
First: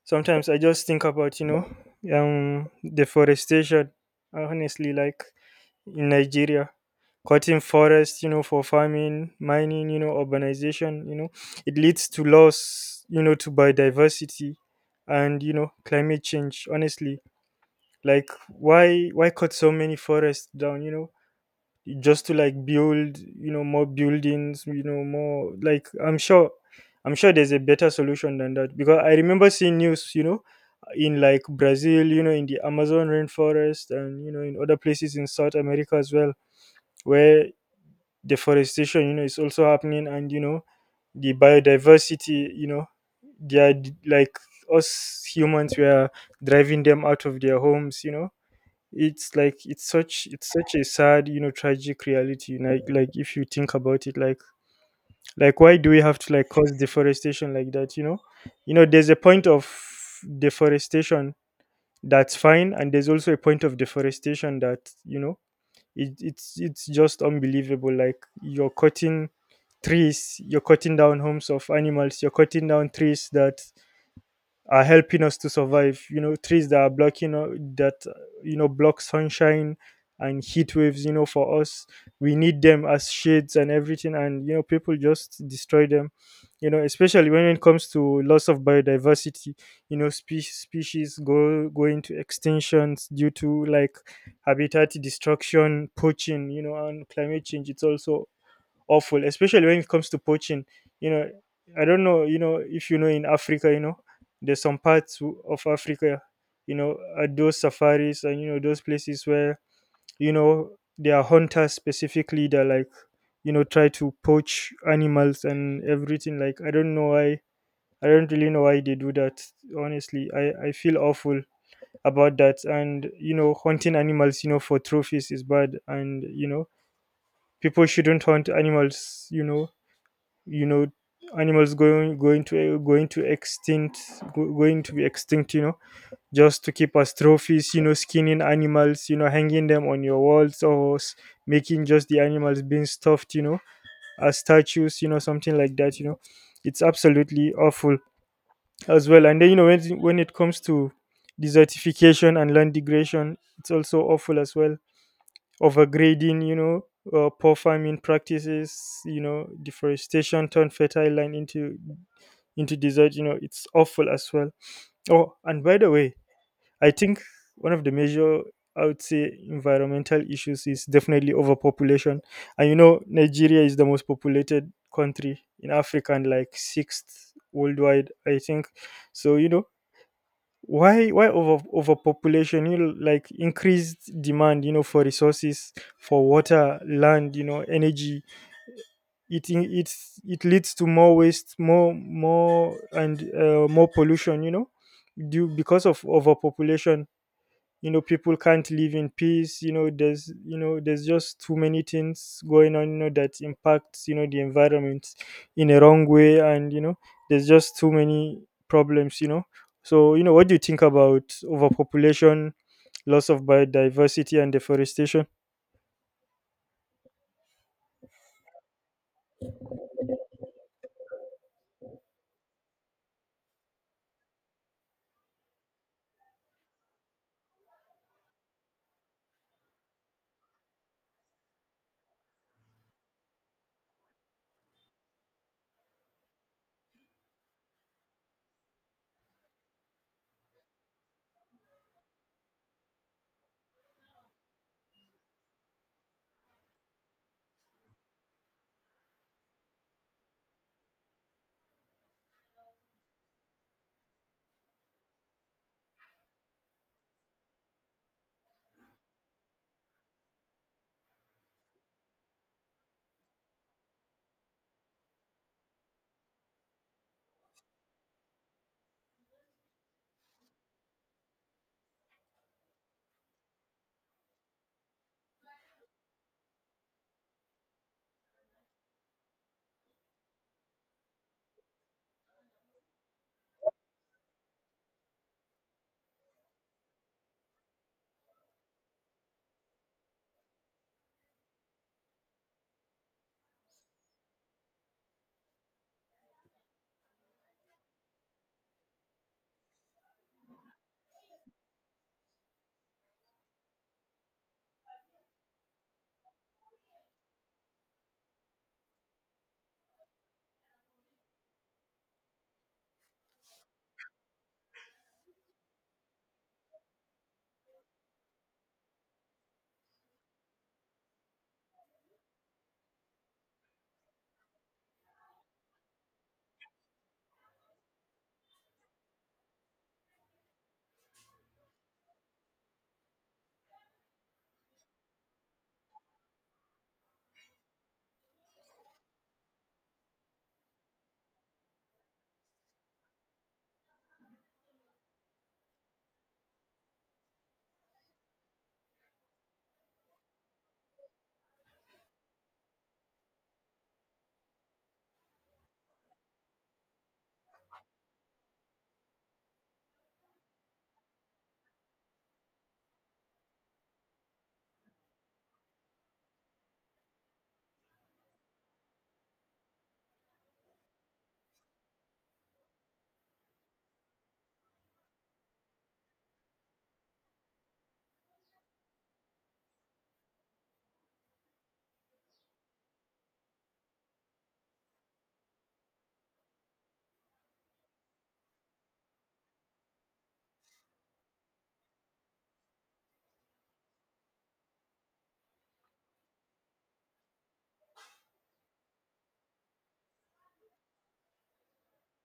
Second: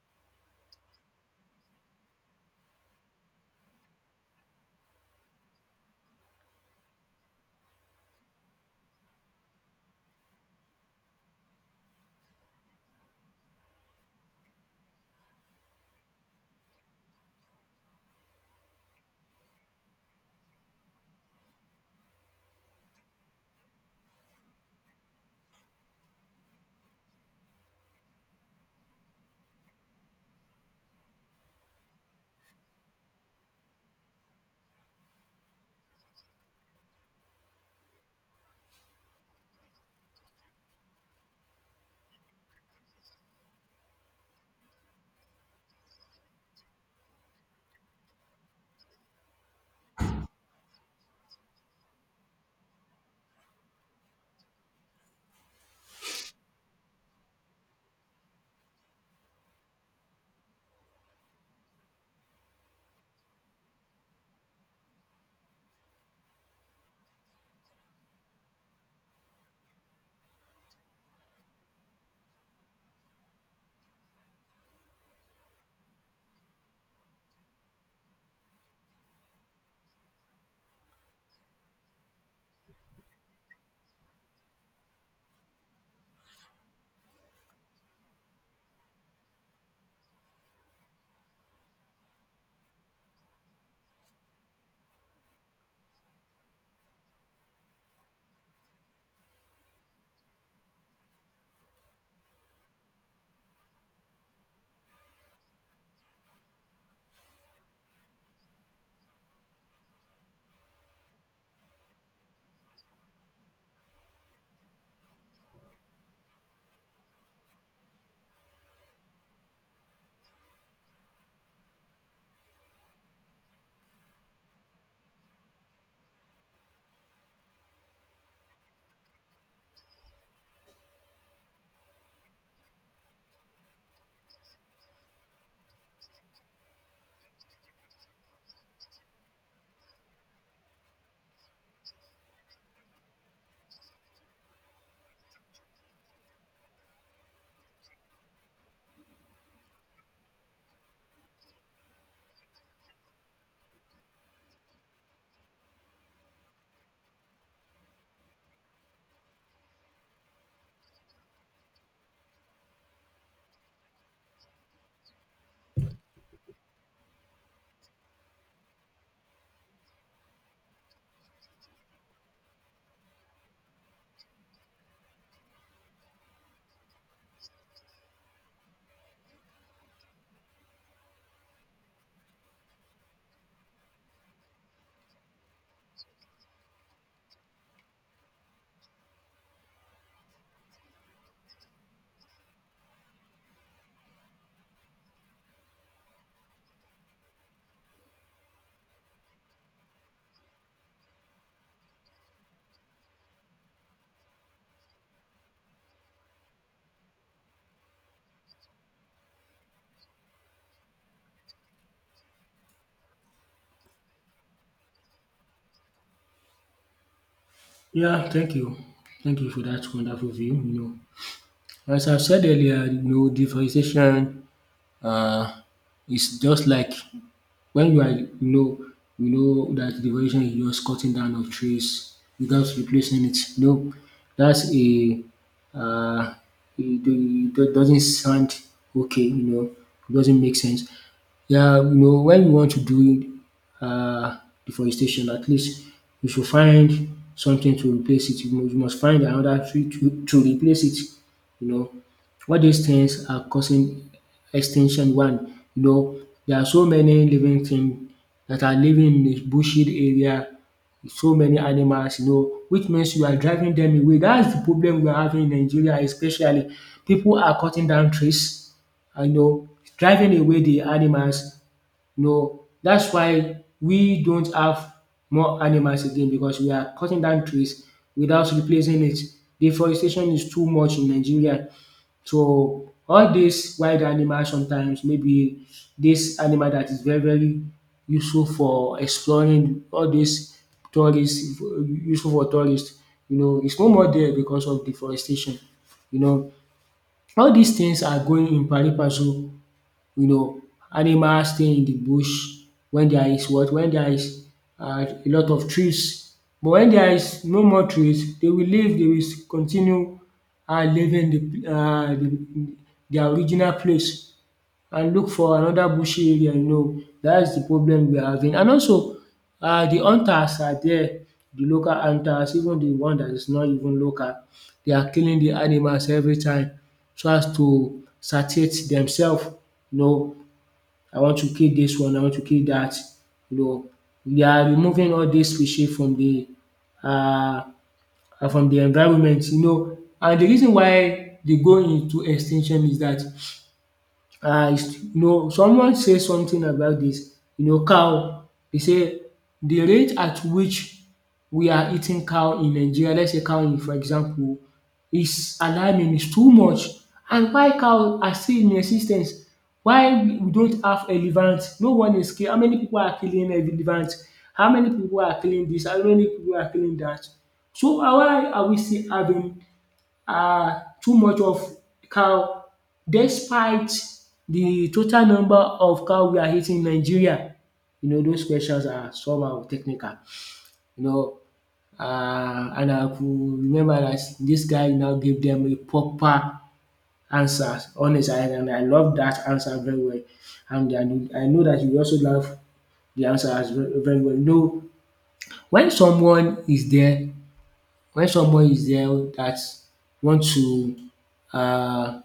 B: sometimes I just think about deforestation. Honestly, like in Nigeria, cutting forests, for farming, mining, urbanization, it leads to loss, to biodiversity and climate change. Honestly, like why cut so many forests down? Just to like build more buildings, more like, I'm sure there's a better solution than that, because I remember seeing news in like Brazil, in the Amazon rainforest, and in other places in South America as well, where deforestation is also happening. And the biodiversity, like us humans, we are driving them out of their homes. It's like it's such a sad, tragic reality. If you think about it, like, why do we have to like cause deforestation like that? There's a point of deforestation that's fine, and there's also a point of deforestation that it's just unbelievable. Like, you're cutting trees, you're cutting down homes of animals, you're cutting down trees that are helping us to survive, trees that are blocking, that block sunshine and heat waves, for us. We need them as shades and everything, and people just destroy them, especially when it comes to loss of biodiversity. Species go into extinctions due to like habitat destruction, poaching, and climate change. It's also awful, especially when it comes to poaching. You know, I don't know, if you know in Africa, there's some parts of Africa, you know, at those safaris, and those places where, you know, there are hunters specifically that, like, try to poach animals and everything. Like, I don't know why, I don't really know why they do that. Honestly, I feel awful about that. And, hunting animals, for trophies is bad. And, people shouldn't hunt animals you know Animals going to extinct, going to be extinct, just to keep as trophies, skinning animals, hanging them on your walls, or making, just the animals being stuffed, as statues, something like that. It's absolutely awful as well. And then, when it comes to desertification and land degradation, it's also awful as well. Overgrading, poor farming practices, deforestation turned fertile land into desert. You know, it's awful as well. Oh, and by the way, I think one of the major, I would say, environmental issues is definitely overpopulation. And Nigeria is the most populated country in Africa, and like sixth worldwide, I think. So, why overpopulation? Like, increased demand, for resources, for water, land, energy. It in- it's it leads to more waste, more pollution, due, because of overpopulation. People can't live in peace. There's just too many things going on, that impacts, the environment in a wrong way. And there's just too many problems. So, what do you think about overpopulation, loss of biodiversity, and deforestation?
A: Yeah, thank you. Thank you for that wonderful view, you know. As I said earlier, you know, differentiation um is just like when you are, you know that deforestation is just cutting down of trees without replacing it. No, that's a uh, it, it doesn't sound okay. You know, it doesn't make sense. Yeah, you know, when you want to do uh, deforestation, at least you should find something to replace it. You must find another tree to replace it. You know, all these things are causing extinction one. You know there are so many living things that are living in a bushy area, so many animals, you know, which means you are driving them away. That's the problem we are having in Nigeria especially. People are cutting down trees and, you know, driving away the animals. You know that's why we don't have more animals again, because we are cutting down trees without replacing it. Deforestation is too much in Nigeria, so all these wild animals, sometimes maybe this animal that is very useful for exploring all these tourists, useful for tourists, you know, it's no more there because of deforestation, you know. All these things are going in pari passu, you know, animals staying in the bush when there is what? When there is a lot of trees. But when there is no more trees, they will leave, they will continue leaving the their original place and look for another bushy area, you know. That is the problem we are having. And also the hunters are there, the local hunters, even the one that is not even local, they are killing the animals every time so as to satiate themselves, you know. I want to kill this one, I want to kill that. You know, we are removing all these species uh, from the environment, you know. And the reason why they go into extinction is that is you know someone says something about this, you know, cow. They say the rate at which we are eating cow in Nigeria, let's say cow in, for example, is alarming, is too much, and why cow are still in existence? Why we don't have elephants? No one is kill How many people are killing elephants? How many people are killing this, how many people are killing that, so why are we still having too much of cow despite the total number of cow we are eating in Nigeria? You know those questions are somehow technical. You know, and I could remember that this guy now gave them a proper answer honest, and I love that answer very well, and I know that you also love the answer as very well. You know when someone is there, when someone is there that want to uh.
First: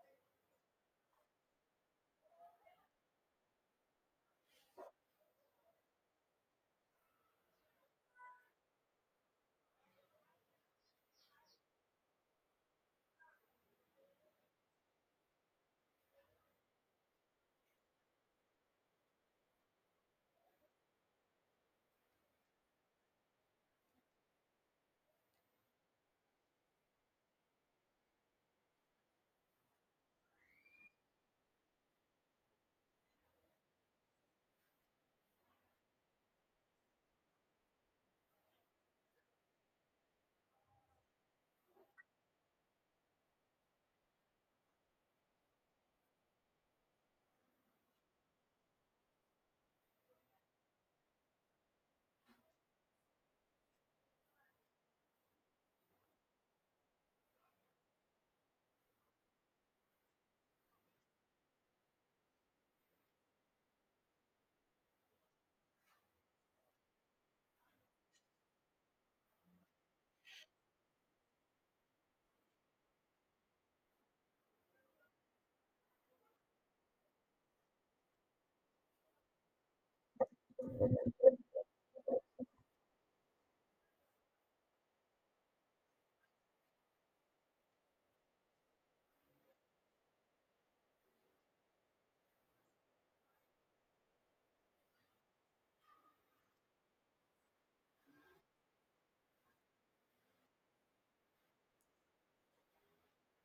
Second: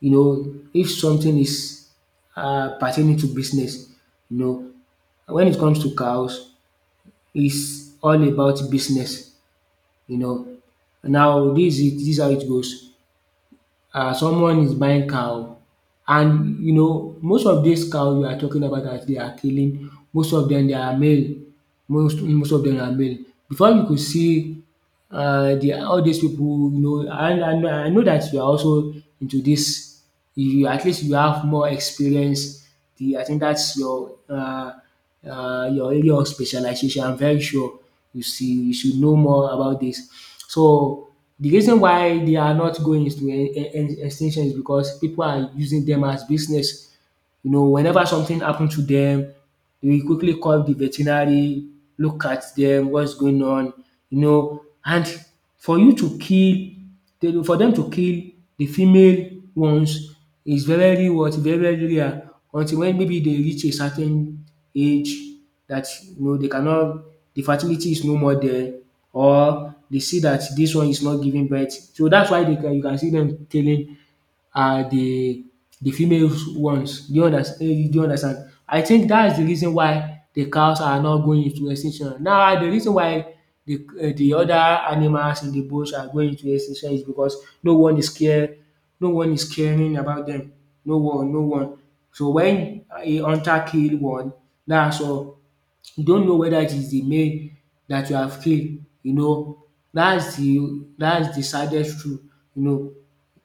A: you know, if something is pertaining to business, you know, when it comes to cows, it's all about business, you know. Now, this is how it goes. Someone is buying cow, and you know, most of these cow you are talking about that they are killing, most of them they are male. Most of them are male. Before you could see the all these people, you know, and I know that you are also into this you, at least you have more experience. The I think that's your area of specialization. I'm very sure you see you should know more about this. So the reason why they are not going into extinction is because people are using them as business. You know, whenever something happened to them, we quickly call the veterinary, look at them, what's going on, you know. And for you to kill, for them to kill the female ones is very, very what very, very rare until when maybe they reach a certain age that you know they cannot, the fertility is no more there, or they see that this one is not giving birth. So that's why they can you can see them tailing are the females ones. Do you understand? Do you understand? I think that is the reason why the cows are not going into extinction. Now the reason why the other animals in the bush are going into extinction is because no one is care no one is caring about them. No one. So when a hunter kill one, dats all. You don't know whether it is the male that you have killed, you know. That is the saddest truth, you know,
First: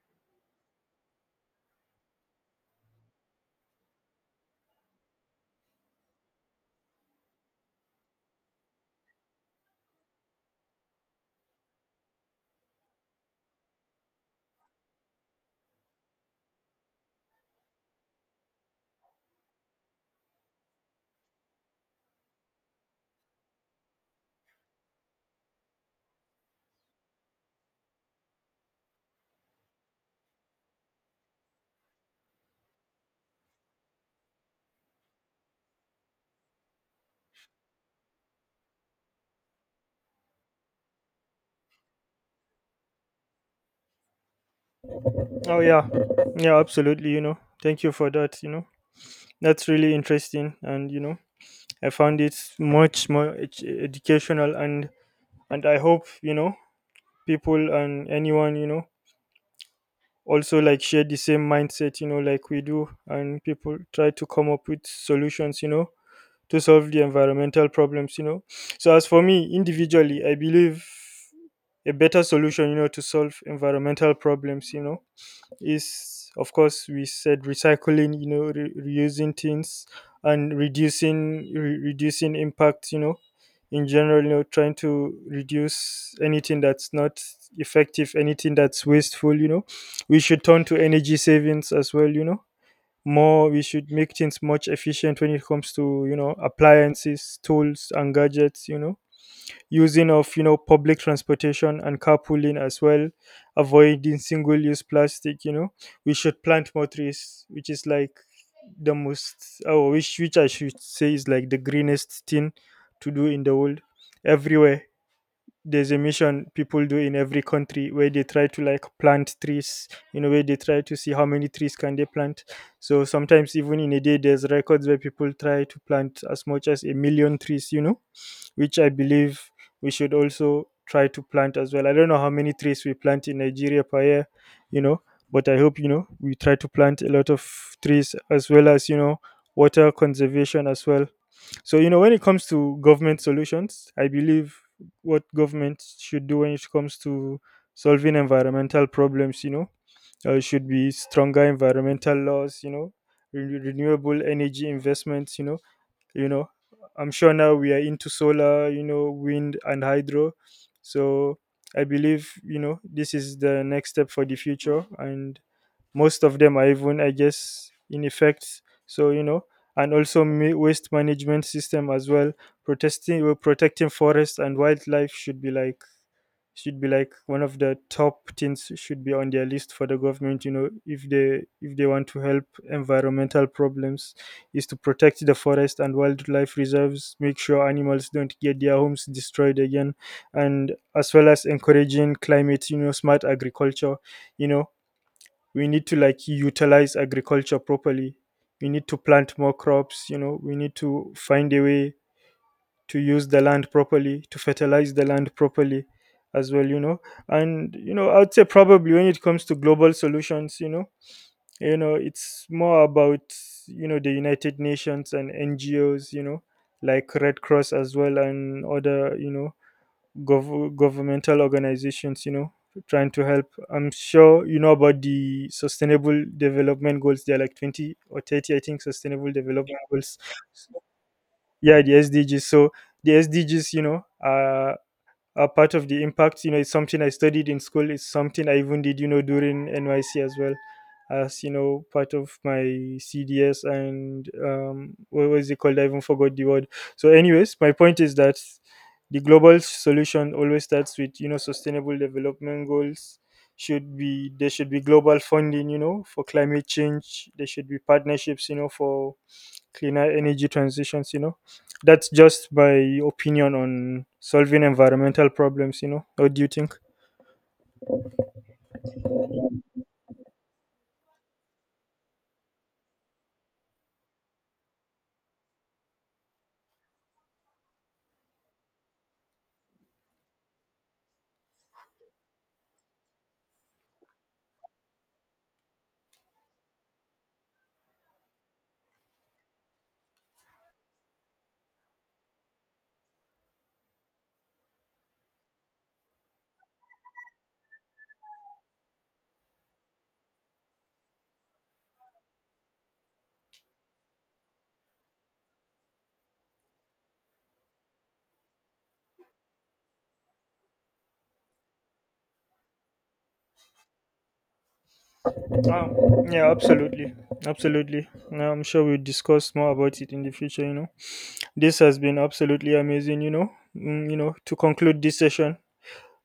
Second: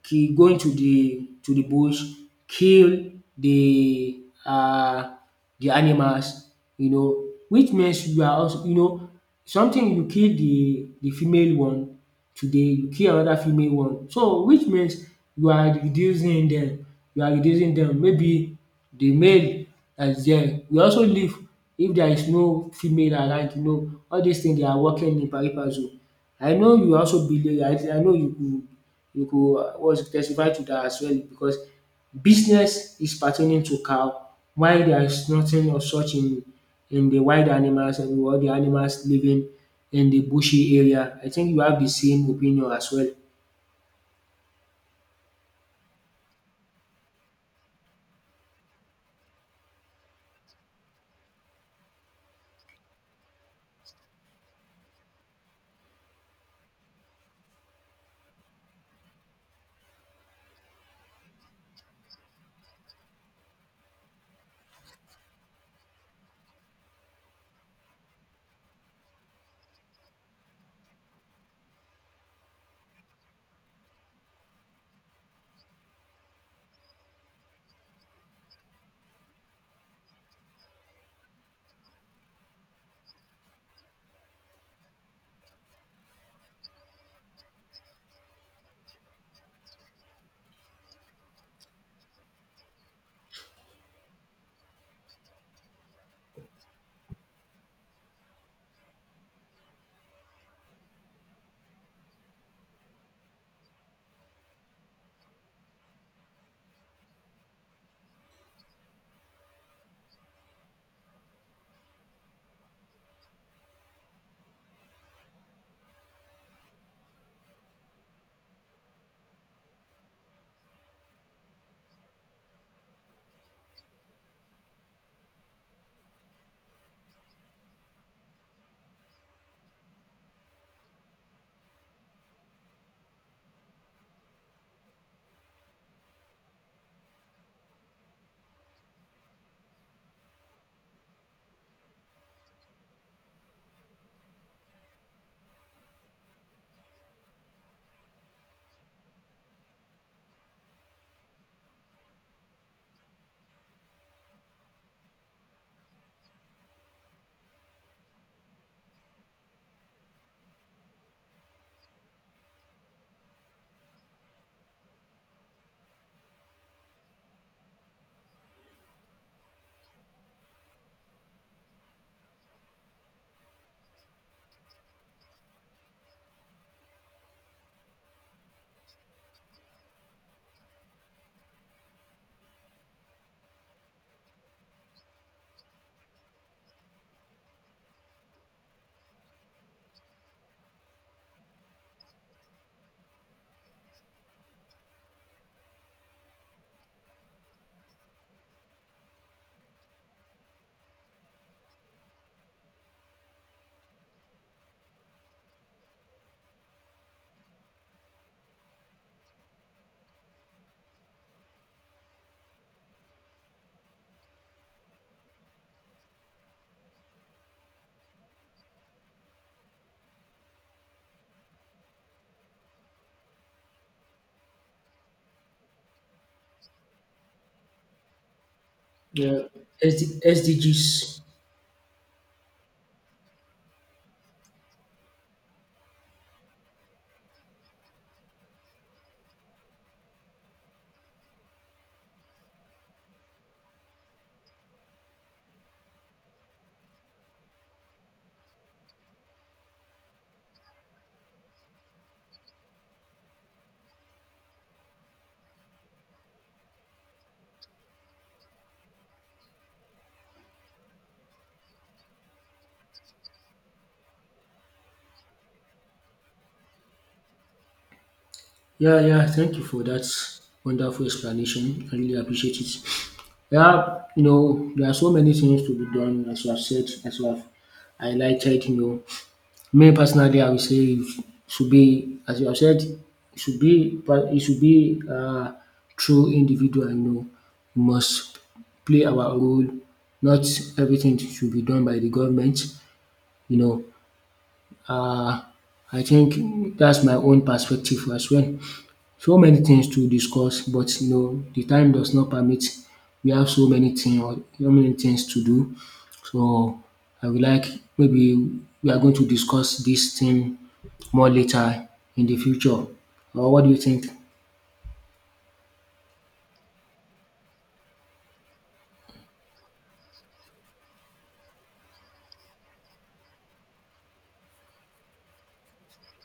A: going to the bush, kill the uh the animals, you know, which means you are also, you know, something, you kill the female one today, you kill another female one. So which means you are reducing them. You are reducing them. Maybe the male dat is there will also leave if there is no female around, you know. All these things they are working in pari passu. I know you also believe, I know you, you could what is it testify to that as well because business is pertaining to cow. Why there is nothing of such in the wild animals and all the animals living in the bushy area. I think you have the same opinion as well.
B: Oh yeah, yeah, absolutely. Thank you for that. That's really interesting. And I found it much more educational. And I hope, people and anyone, also like share the same mindset, like we do, and people try to come up with solutions, to solve the environmental problems. So, as for me individually, I believe a better solution, to solve environmental problems, is of course, we said, recycling, reusing things, and reducing, reducing impact, in general. Trying to reduce anything that's not effective, anything that's wasteful. We should turn to energy savings as well. More, we should make things much efficient when it comes to, appliances, tools, and gadgets, using of, public transportation and carpooling as well. Avoiding single use plastic. We should plant more trees, which is like the most oh which I should say is like the greenest thing to do in the world, everywhere. There's a mission people do in every country where they try to like plant trees. You know, where they try to see how many trees can they plant. So sometimes even in a day there's records where people try to plant as much as a million trees, which I believe we should also try to plant as well. I don't know how many trees we plant in Nigeria per year, you know, but I hope, you know, we try to plant a lot of trees, as well as, water conservation as well. So, when it comes to government solutions, I believe what government should do when it comes to solving environmental problems, should be stronger environmental laws, renewable energy investments. You know I'm sure now we are into solar, wind, and hydro. So I believe, this is the next step for the future, and most of them are even, I guess, in effect. So, and also, waste management system as well. Protesting Protecting forests and wildlife should be like, one of the top things should be on their list for the government. If they want to help environmental problems, is to protect the forest and wildlife reserves, make sure animals don't get their homes destroyed again. And as well as encouraging climate, smart agriculture. you know we need to like utilize agriculture properly. We need to plant more crops. We need to find a way to use the land properly, to fertilize the land properly as well, you know. And I'd say probably when it comes to global solutions, it's more about, the United Nations and NGOs, like Red Cross as well, and other, governmental organizations, trying to help. I'm sure you know about the sustainable development goals. They're like 20 or 30, I think, sustainable
A: Yeah.
B: development
A: SD,
B: goals.
A: SDGs.
B: Yeah, the SDGs. So the SDGs, are part of the impact. It's something I studied in school. It's something I even did, during NYC as well, as part of my CDS. And what was it called, I even forgot the word. So anyways, my point is that the global solution always starts with, sustainable development goals. Should be, there should be global funding, for climate change. There should be partnerships, for cleaner energy transitions. That's just my opinion on solving environmental problems. What do you think?
A: Yeah, yeah. Thank you for that wonderful explanation. I really appreciate it. Yeah, you know, there are so many things to be done, as you have said, as you have highlighted, you know. Me personally, I would say it should be, as you have said, it should be it should be through individual, you know. We must play our role. Not everything should be done by the government, you know. uh, I think that's my own perspective as well. So many things to discuss but you know the time does not permit. We have so many things to do. So I would like maybe we are going to discuss this thing more later in the future, or what do you think?
B: um, yeah, absolutely, absolutely. Now, I'm sure we'll discuss more about it in the future. This has been absolutely amazing. To conclude this session,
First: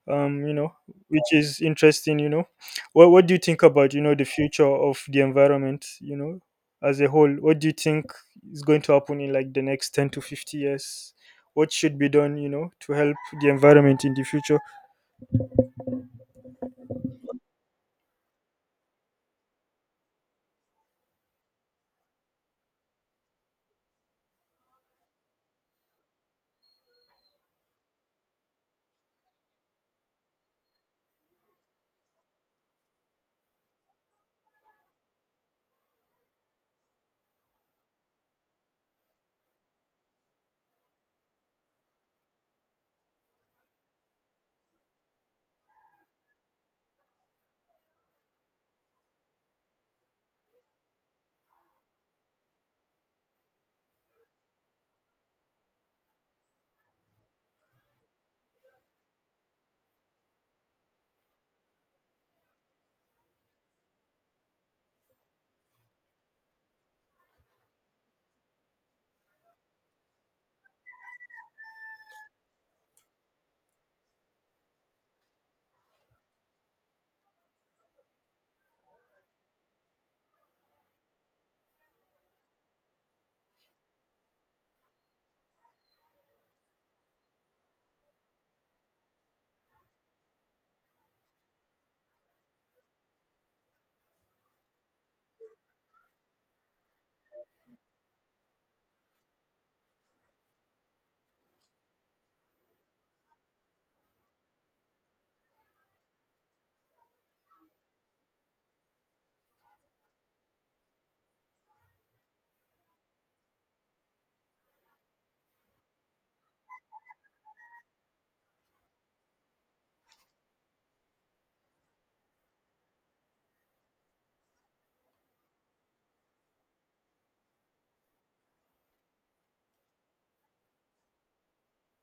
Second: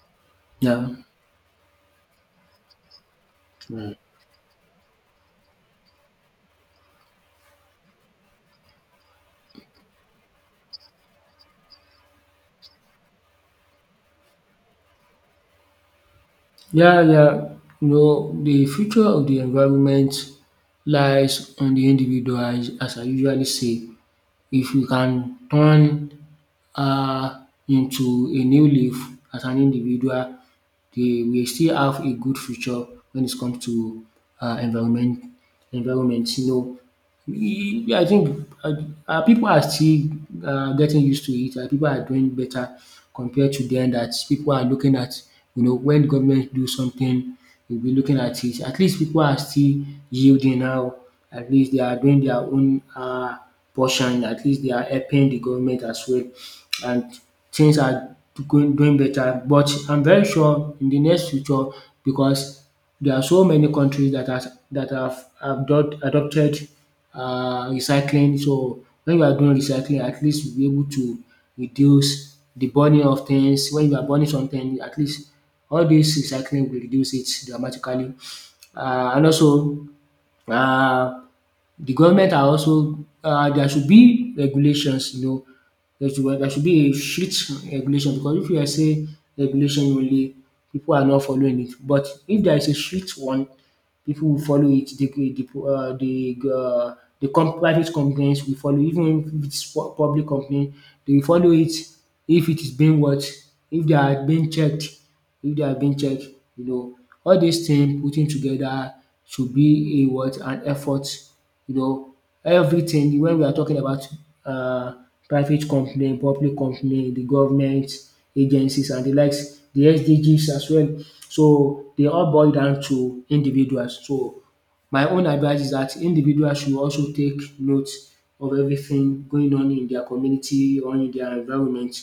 B: um you know
A: Yeah.
B: which is interesting. What do you think about, the future of the environment, as a whole? What do you think is going to happen in like the next 10 to 50 years? What should be done, to help the environment in the future?
A: Yeah, yeah. You know, the future of the environment lies on the individual, as I usually say. If you can turn into a new leaf as an individual, they will still have a good future when it comes to environment, environment, you know. I think people are still getting used to it, and pipu are doing better compared to then that people are looking at, you know, when government do something they'll be looking at it. At least people are still yielding now, at least they are doing their own portion, at least they are helping the government as well, and things are going doing better. But I'm very sure in the next future, because there are so many countries that has that have adopted recycling, so when you are doing recycling, at least you'll be able to reduce the burning of things. When you are burning something, at least all this recycling will reduce it dramatically. And also uh. the government are also, there should be regulations, you know. There should be a strict regulation, because if you are say regulation only, people are not following it. But if there is a strict one, people will follow it. The private companies will follow. Even if it's public company, they will follow it if it is being watched, if they are being checked, if they are being checked. You know, all these things putting together should be a what an effort. You know, everything when we are talking about um private company, public company, the government agencies and the likes, the SDGs as well. So they all boil down to individuals. So my own advice is that individuals should also take note of everything going on in their community or in their environment.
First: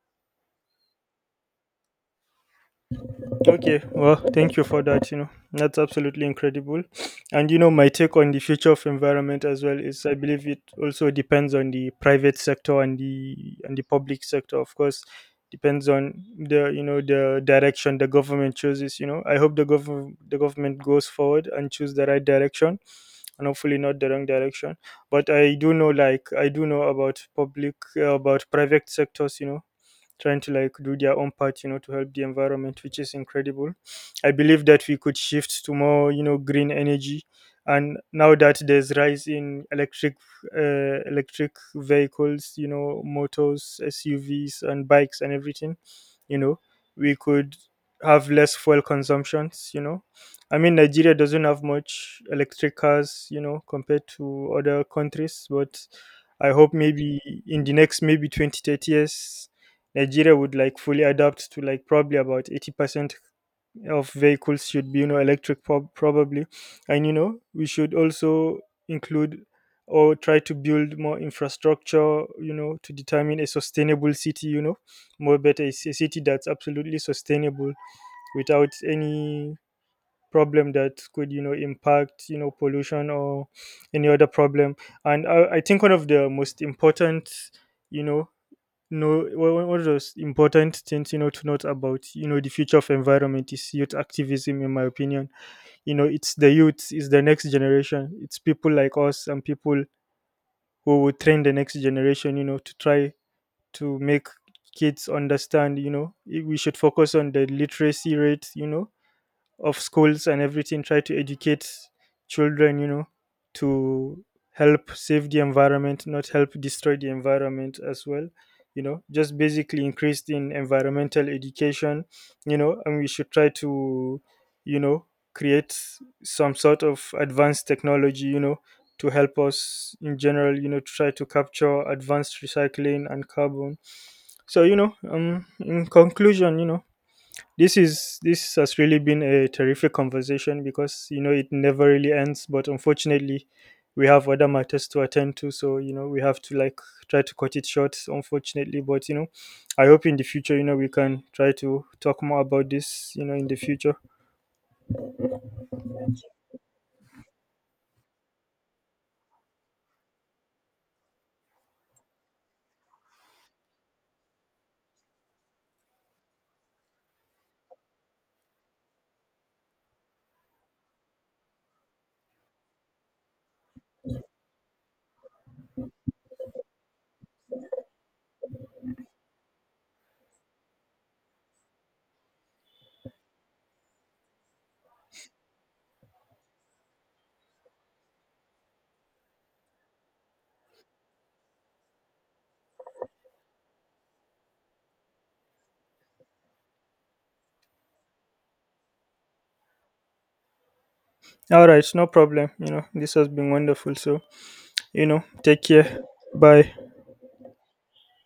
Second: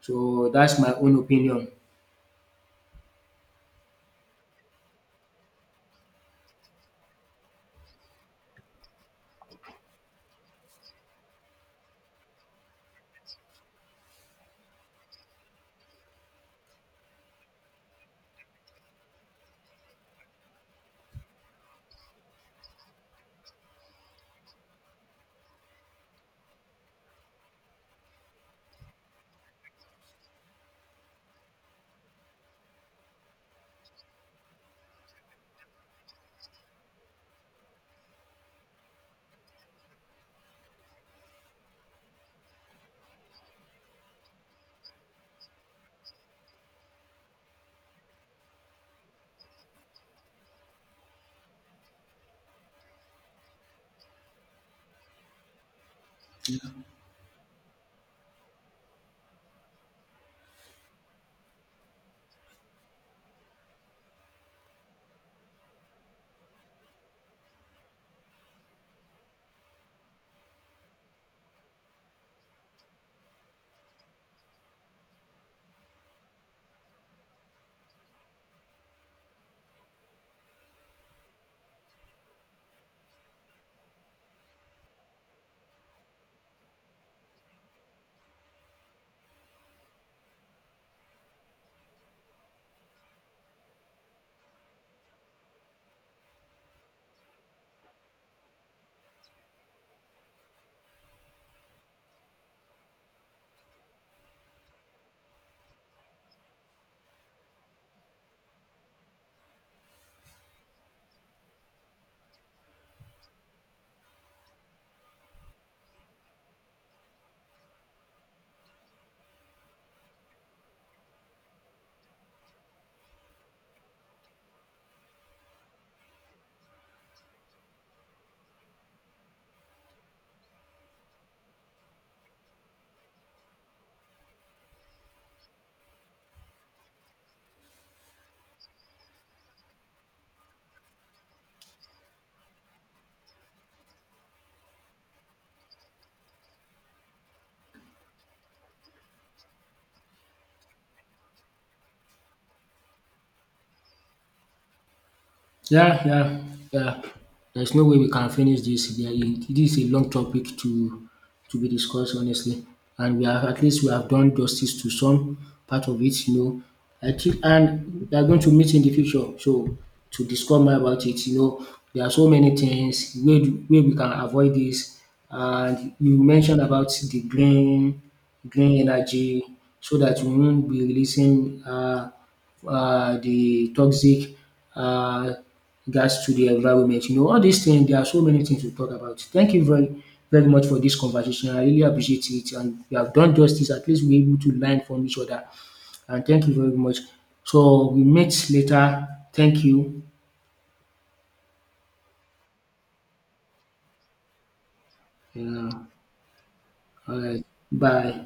A: So that's my own opinion.
B: Okay, well, thank you for that. You know, that's absolutely incredible. And my take on the future of environment as well, is I believe it also depends on the private sector and the public sector, of course. Depends on the you know the direction the government chooses. You know, I hope the government goes forward and choose the right direction, and hopefully not the wrong direction. But I do know, like I do know about public about private sectors. You know, trying to like do their own part, to help the environment, which is incredible. I believe that we could shift to more, green energy. And now that there's rise in electric vehicles, motors, SUVs, and bikes, and everything, you know we could have less fuel consumptions. I mean, Nigeria doesn't have much electric cars, compared to other countries, but I hope maybe in the next, maybe 20 to 30 years, Nigeria would like fully adapt to like probably about 80% of vehicles should be, electric, probably. And we should also include, or try to build, more infrastructure, to determine a sustainable city. More better, a city that's absolutely sustainable without any problem that could, impact, pollution or any other problem. And I think one of the most important, you know no, one of those important things, to note about, the future of environment, is youth activism, in my opinion. You know, it's the youth, it's the next generation, it's people like us, and people who will train the next generation. You know, to try to make kids understand. You know, we should focus on the literacy rate. You know, of schools and everything, try to educate children, to help save the environment, not help destroy the environment as well. Just basically increased in environmental education. And we should try to, you know create some sort of advanced technology, to help us in general, to try to capture advanced recycling and carbon. So, in conclusion, this has really been a terrific conversation, because, it never really ends, but unfortunately we have other matters to attend to. So, we have to like try to cut it short, unfortunately. But, I hope in the future, we can try to talk more about this, in the future.
A: Yeah, yeah, yeah. There's no way we can finish this. This is a long topic to be discussed, honestly. And we have, at least we have done justice to some part of it, you know. I think, and we are going to meet in the future, so to discuss more about it, you know, there are so many things where where we can avoid this. And you mentioned about the green energy, so that we won't be releasing the toxic uh, regards to the environment. You know, all these things, there are so many things to talk about. Thank you very, very much for this conversation. I really appreciate it. And we have done justice. At least we're able to learn from each other. And thank you very much. So we meet later. Thank you.
B: All right, no problem. This has been wonderful. So, take
A: Yeah.
B: care. Bye.
A: All right. Bye.